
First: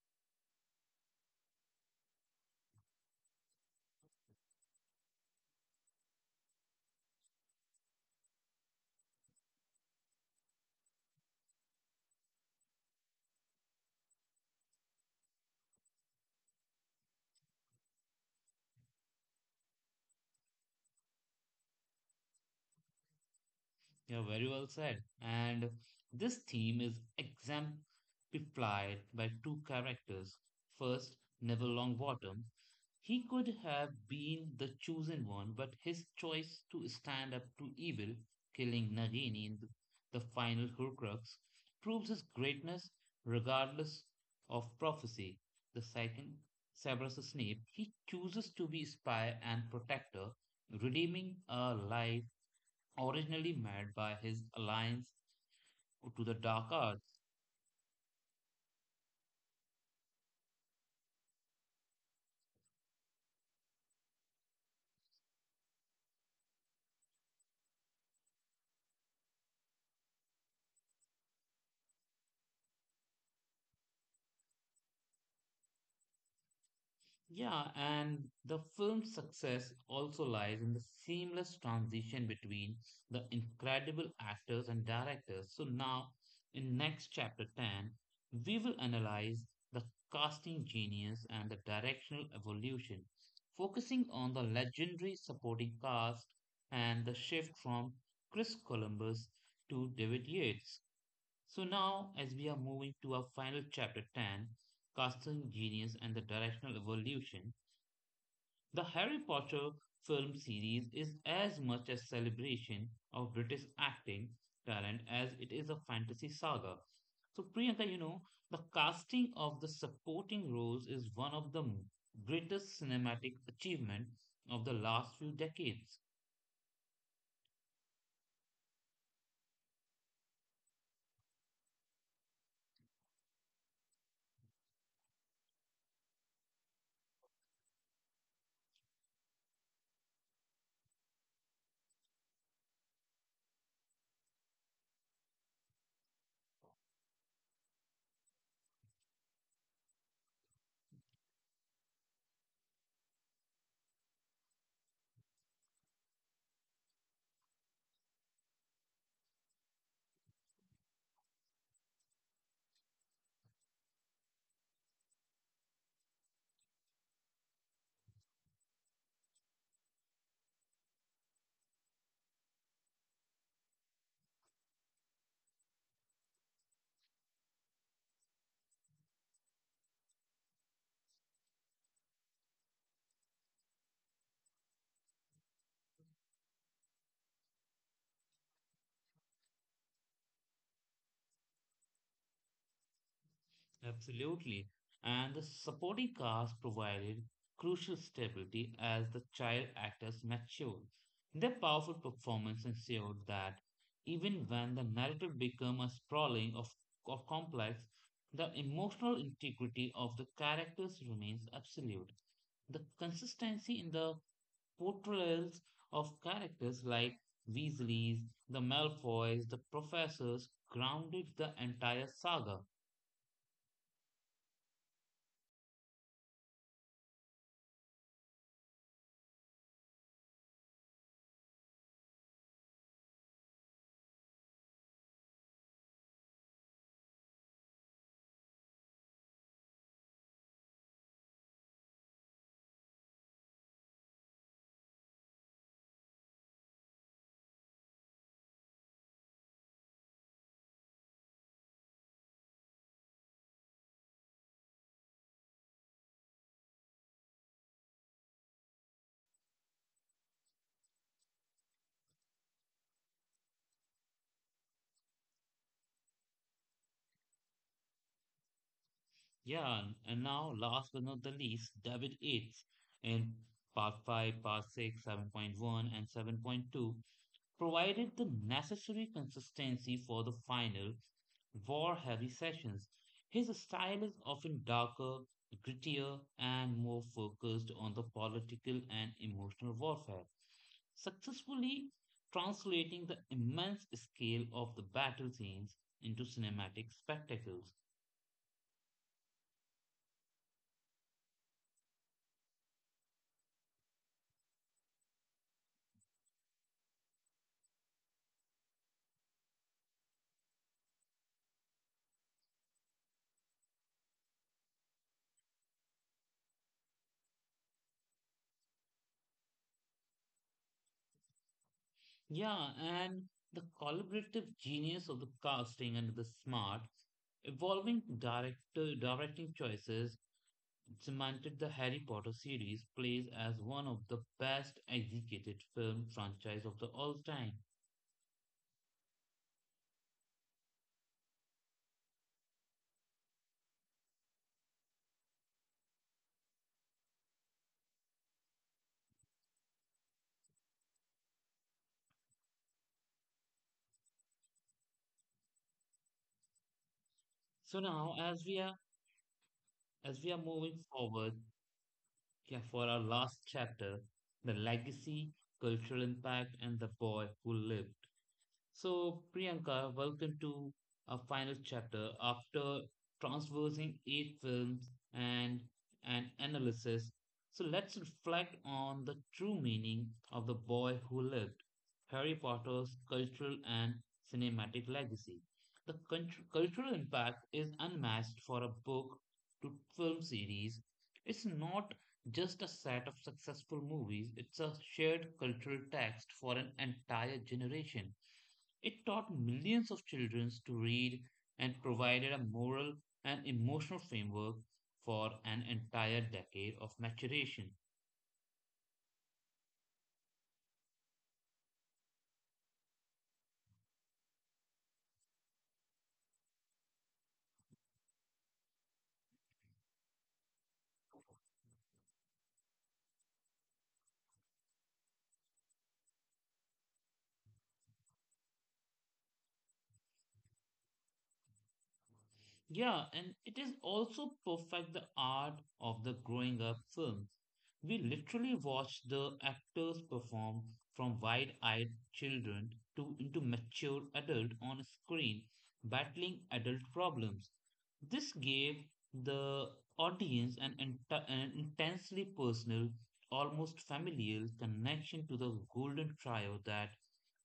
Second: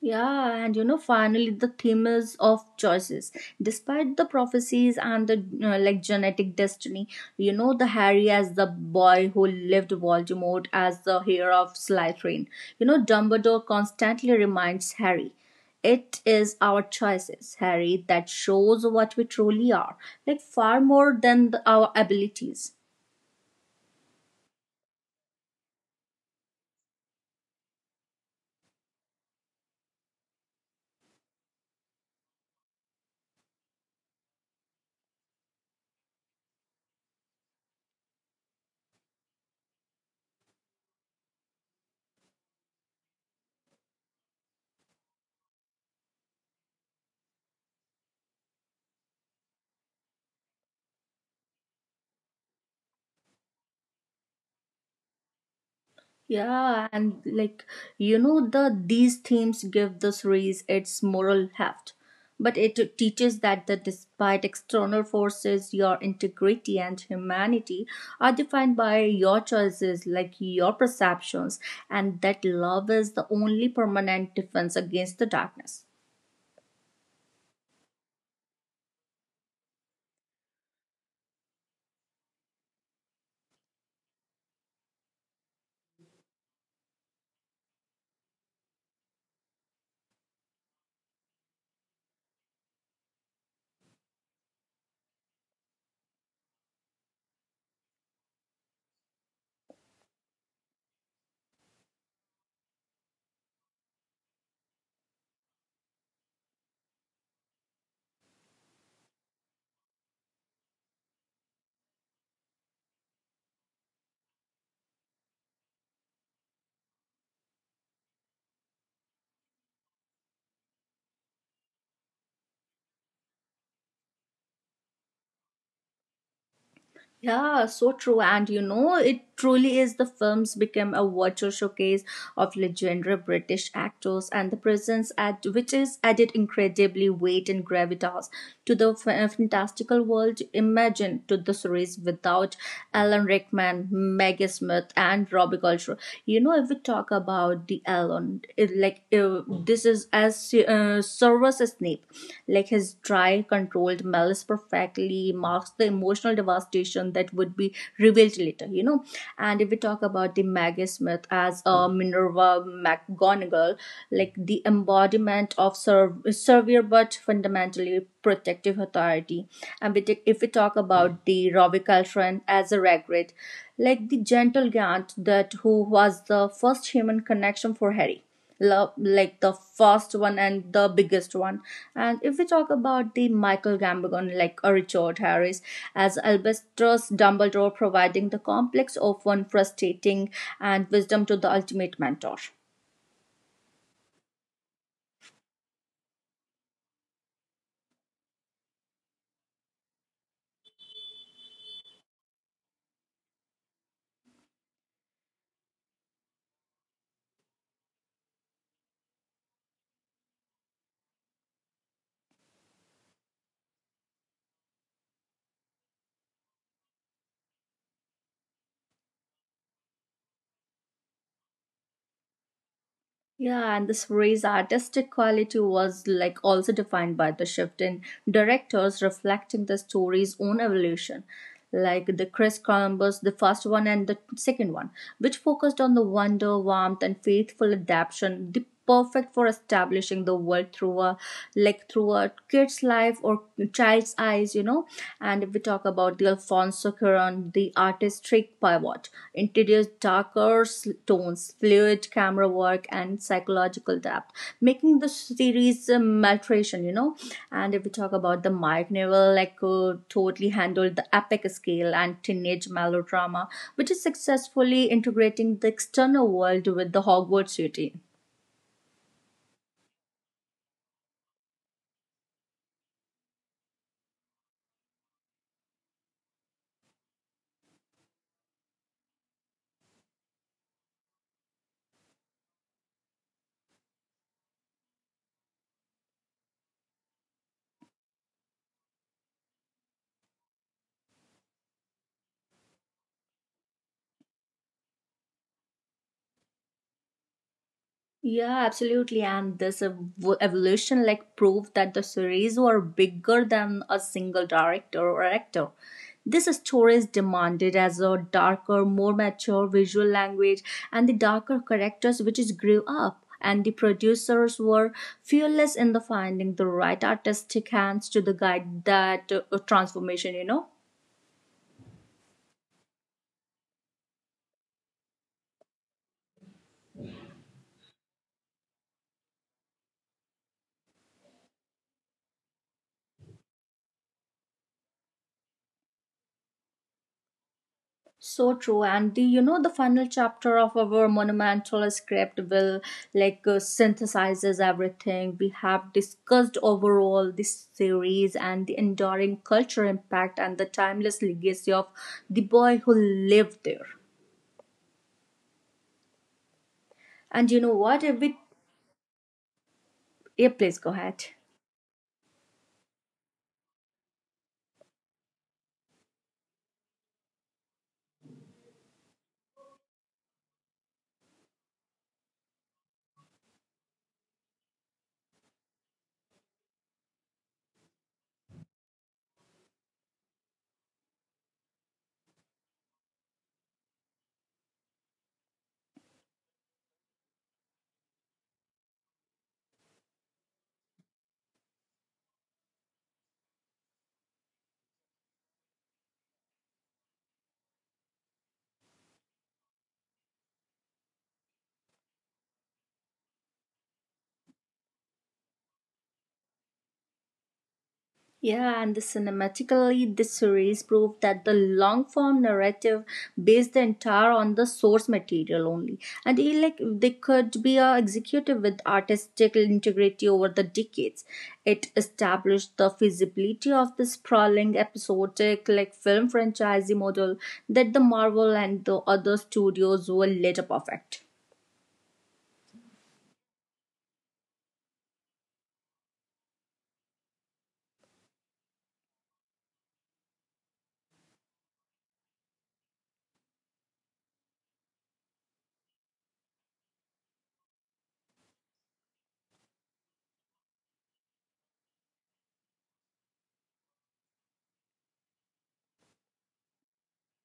Yeah, and you know, finally, the theme is of choices. Despite the prophecies and the genetic destiny, you know, the Harry as the boy who lived, Voldemort as the heir of Slytherin. You know, Dumbledore constantly reminds Harry, "It is our choices, Harry, that shows what we truly are, like far more than our abilities." Yeah, very well said. And this theme is exemplified by two characters. First, Neville Longbottom. He could have been the chosen one, but his choice to stand up to evil, killing Nagini in the final Horcrux, proves his greatness regardless of prophecy. The second, Severus Snape. He chooses to be spy and protector, redeeming a life originally made by his alliance to the dark Yeah, arts. and like you know, these themes give the series its moral heft, but it teaches that despite external forces, your integrity and humanity are defined by your choices, like your perceptions, and that love is the only permanent defense against the darkness. Yeah, and the film's success also lies in the seamless transition between the incredible actors and directors. So now, in next chapter 10, we will analyze the casting genius and the directional evolution, focusing on the legendary supporting cast and the shift from Chris Columbus to David Yates. So now, as we are moving to our final chapter 10, Casting Genius and the Directional Evolution, the Harry Potter film series is as much a celebration of British acting talent as it is a fantasy saga. So, Priyanka, you know, the casting of the supporting roles is one of the greatest cinematic achievement of the last few decades. Yeah, so true. And you know, it truly is the films became a virtual showcase of legendary British actors and the presence at which is added incredibly weight and gravitas to the fantastical world imagined to the series without Alan Rickman, Maggie Smith, and Robbie Coltrane. You know, if we talk about the Alan, it, this is as Severus Snape, like his dry, controlled malice perfectly marks the emotional devastation that would be revealed later. You know, and if we talk about the Maggie Smith as Minerva McGonagall, like the embodiment of severe but fundamentally protective authority, and we take, if we talk about the Robbie Coltrane as a Ragrid, like the gentle giant that who was the first human connection for Harry love like the first one and the biggest one. And if we talk about the Michael Gambon like a Richard Harris as Albustus Dumbledore providing the complex of one frustrating and wisdom to the ultimate mentor. Absolutely. And the supporting cast provided crucial stability as the child actors matured. Their powerful performance ensured that even when the narrative became a sprawling of complex, the emotional integrity of the characters remains absolute. The consistency in the portrayals of characters like Weasleys, the Malfoys, the Professors grounded the entire saga. Yeah, and this Ray's artistic quality was like also defined by the shift in directors reflecting the story's own evolution, like the Chris Columbus, the first one and the second one, which focused on the wonder, warmth, and faithful adaptation the perfect for establishing the world through a kid's life or child's eyes, you know. And if we talk about the Alfonso Cuaron, the artistic pivot introduced darker tones, fluid camera work and psychological depth, making the series a maltration, you know. And if we talk about the Mike Neville, like totally handled the epic scale and teenage melodrama, which is successfully integrating the external world with the Hogwarts routine. Yeah, and now last but not the least, David Yates in Part 5, Part 6, 7.1, and 7.2 provided the necessary consistency for the final war-heavy sessions. His style is often darker, grittier, and more focused on the political and emotional warfare, successfully translating the immense scale of the battle scenes into cinematic spectacles. Yeah, absolutely. And this evolution like proved that the series were bigger than a single director or actor. This story is demanded as a darker, more mature visual language and the darker characters which is grew up. And the producers were fearless in the finding the right artistic hands to the guide that transformation, you know. Yeah, and the collaborative genius of the casting and the smart, evolving director directing choices cemented the Harry Potter series plays as one of the best executed film franchise of the all time. So true, and the, you know the final chapter of our monumental script will synthesizes everything we have discussed overall this series and the enduring cultural impact and the timeless legacy of the boy who lived there. And you know So what? now, Every as we are yeah, moving please go ahead. forward, yeah, for our last chapter, the legacy, cultural impact, and the boy who lived. So, Priyanka, welcome to our final chapter. After transversing eight films and an analysis, so let's reflect on the true meaning of The Boy Who Lived, Harry Potter's cultural and cinematic legacy. The cultural impact is unmatched for a book to film series. It's not just a set of successful movies, it's a shared cultural text for an entire generation. It taught millions of children to read and provided a moral and emotional framework for an entire decade of maturation. Yeah, and the cinematically, this series proved that the long form narrative based the entire on the source material only, and they like they could be executed with artistic integrity over the decades. It established the feasibility of the sprawling episodic like film franchise model that the Marvel and the other studios were later perfect. Yeah, and it is also perfect the art of the growing up films. We literally watch the actors perform from wide-eyed children to into mature adult on screen, battling adult problems. This gave the audience an intensely personal, almost familial connection to the golden trio that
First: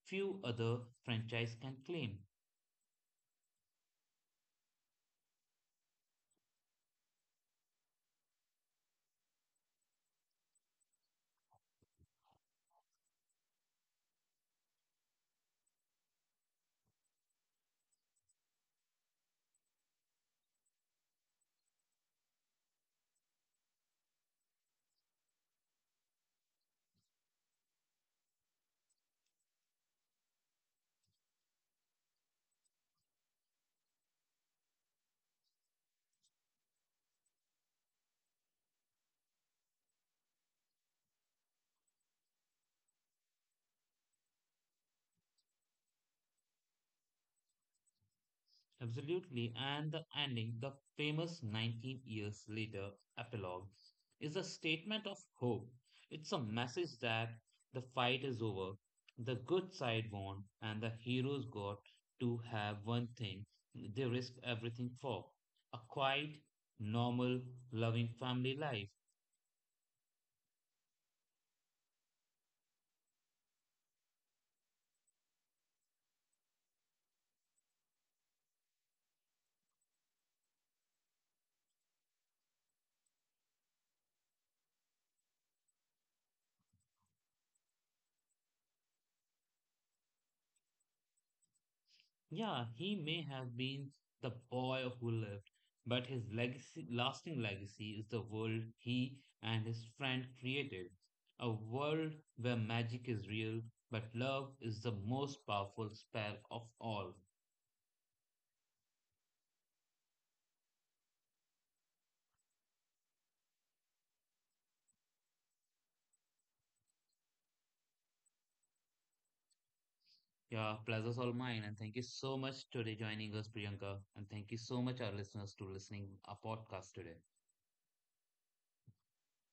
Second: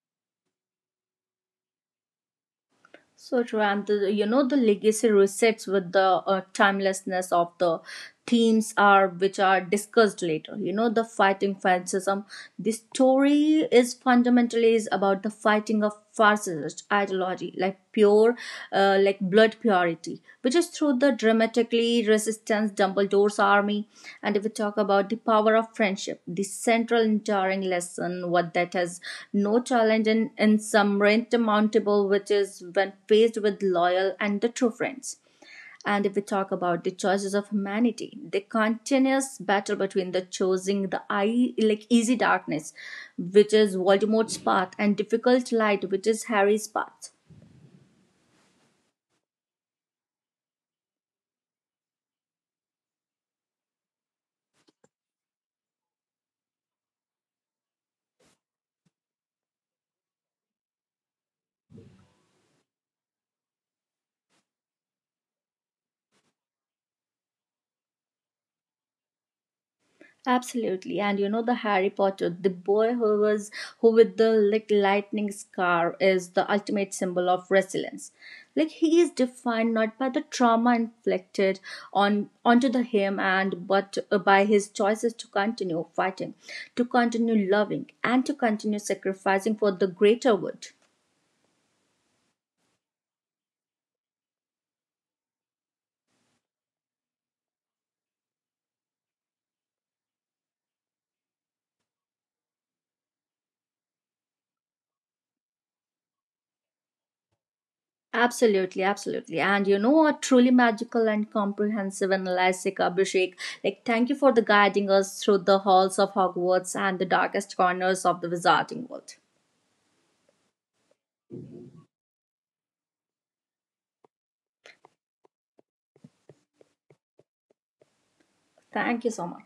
few other franchise can claim. So true, and the, you know the legacy resets with the timelessness of the themes are which are discussed later. You know the fighting fascism. The story is fundamentally is about the fighting of fascist ideology, like pure, blood purity, which is through the dramatically resistance Dumbledore's army. And if we talk about the power of friendship, the central enduring lesson, what that has no challenge in some insurmountable, which is when faced with loyal and the true friends. And if we talk about the choices of humanity, the continuous battle between the choosing the eye like easy darkness, which is Voldemort's path, and difficult light, which is Harry's path. Absolutely. And the ending, the famous 19 years later epilogue, is a statement of hope. It's a message that the fight is over, the good side won, and the heroes got to have one thing they risk everything for, a quiet, normal, loving family life. Absolutely, and you know the Harry Potter, the boy who was who with the like lightning scar is the ultimate symbol of resilience. Like he is defined not by the trauma inflicted on onto the him and but by his choices to continue fighting, to continue loving, and to continue sacrificing for the greater good. Yeah, he may have been the boy who lived, but his legacy, lasting legacy is the world he and his friend created. A world where magic is real, but love is the most powerful spell of all. Absolutely, absolutely. And you know what? Truly magical and comprehensive analysis, Abhishek. Like, thank you for the guiding us through the halls of Hogwarts and the darkest corners of the wizarding world. Yeah, pleasure's all mine. And thank you so much today joining us, Priyanka. And thank you so much, our listeners, to listening our podcast today. Thank you so much.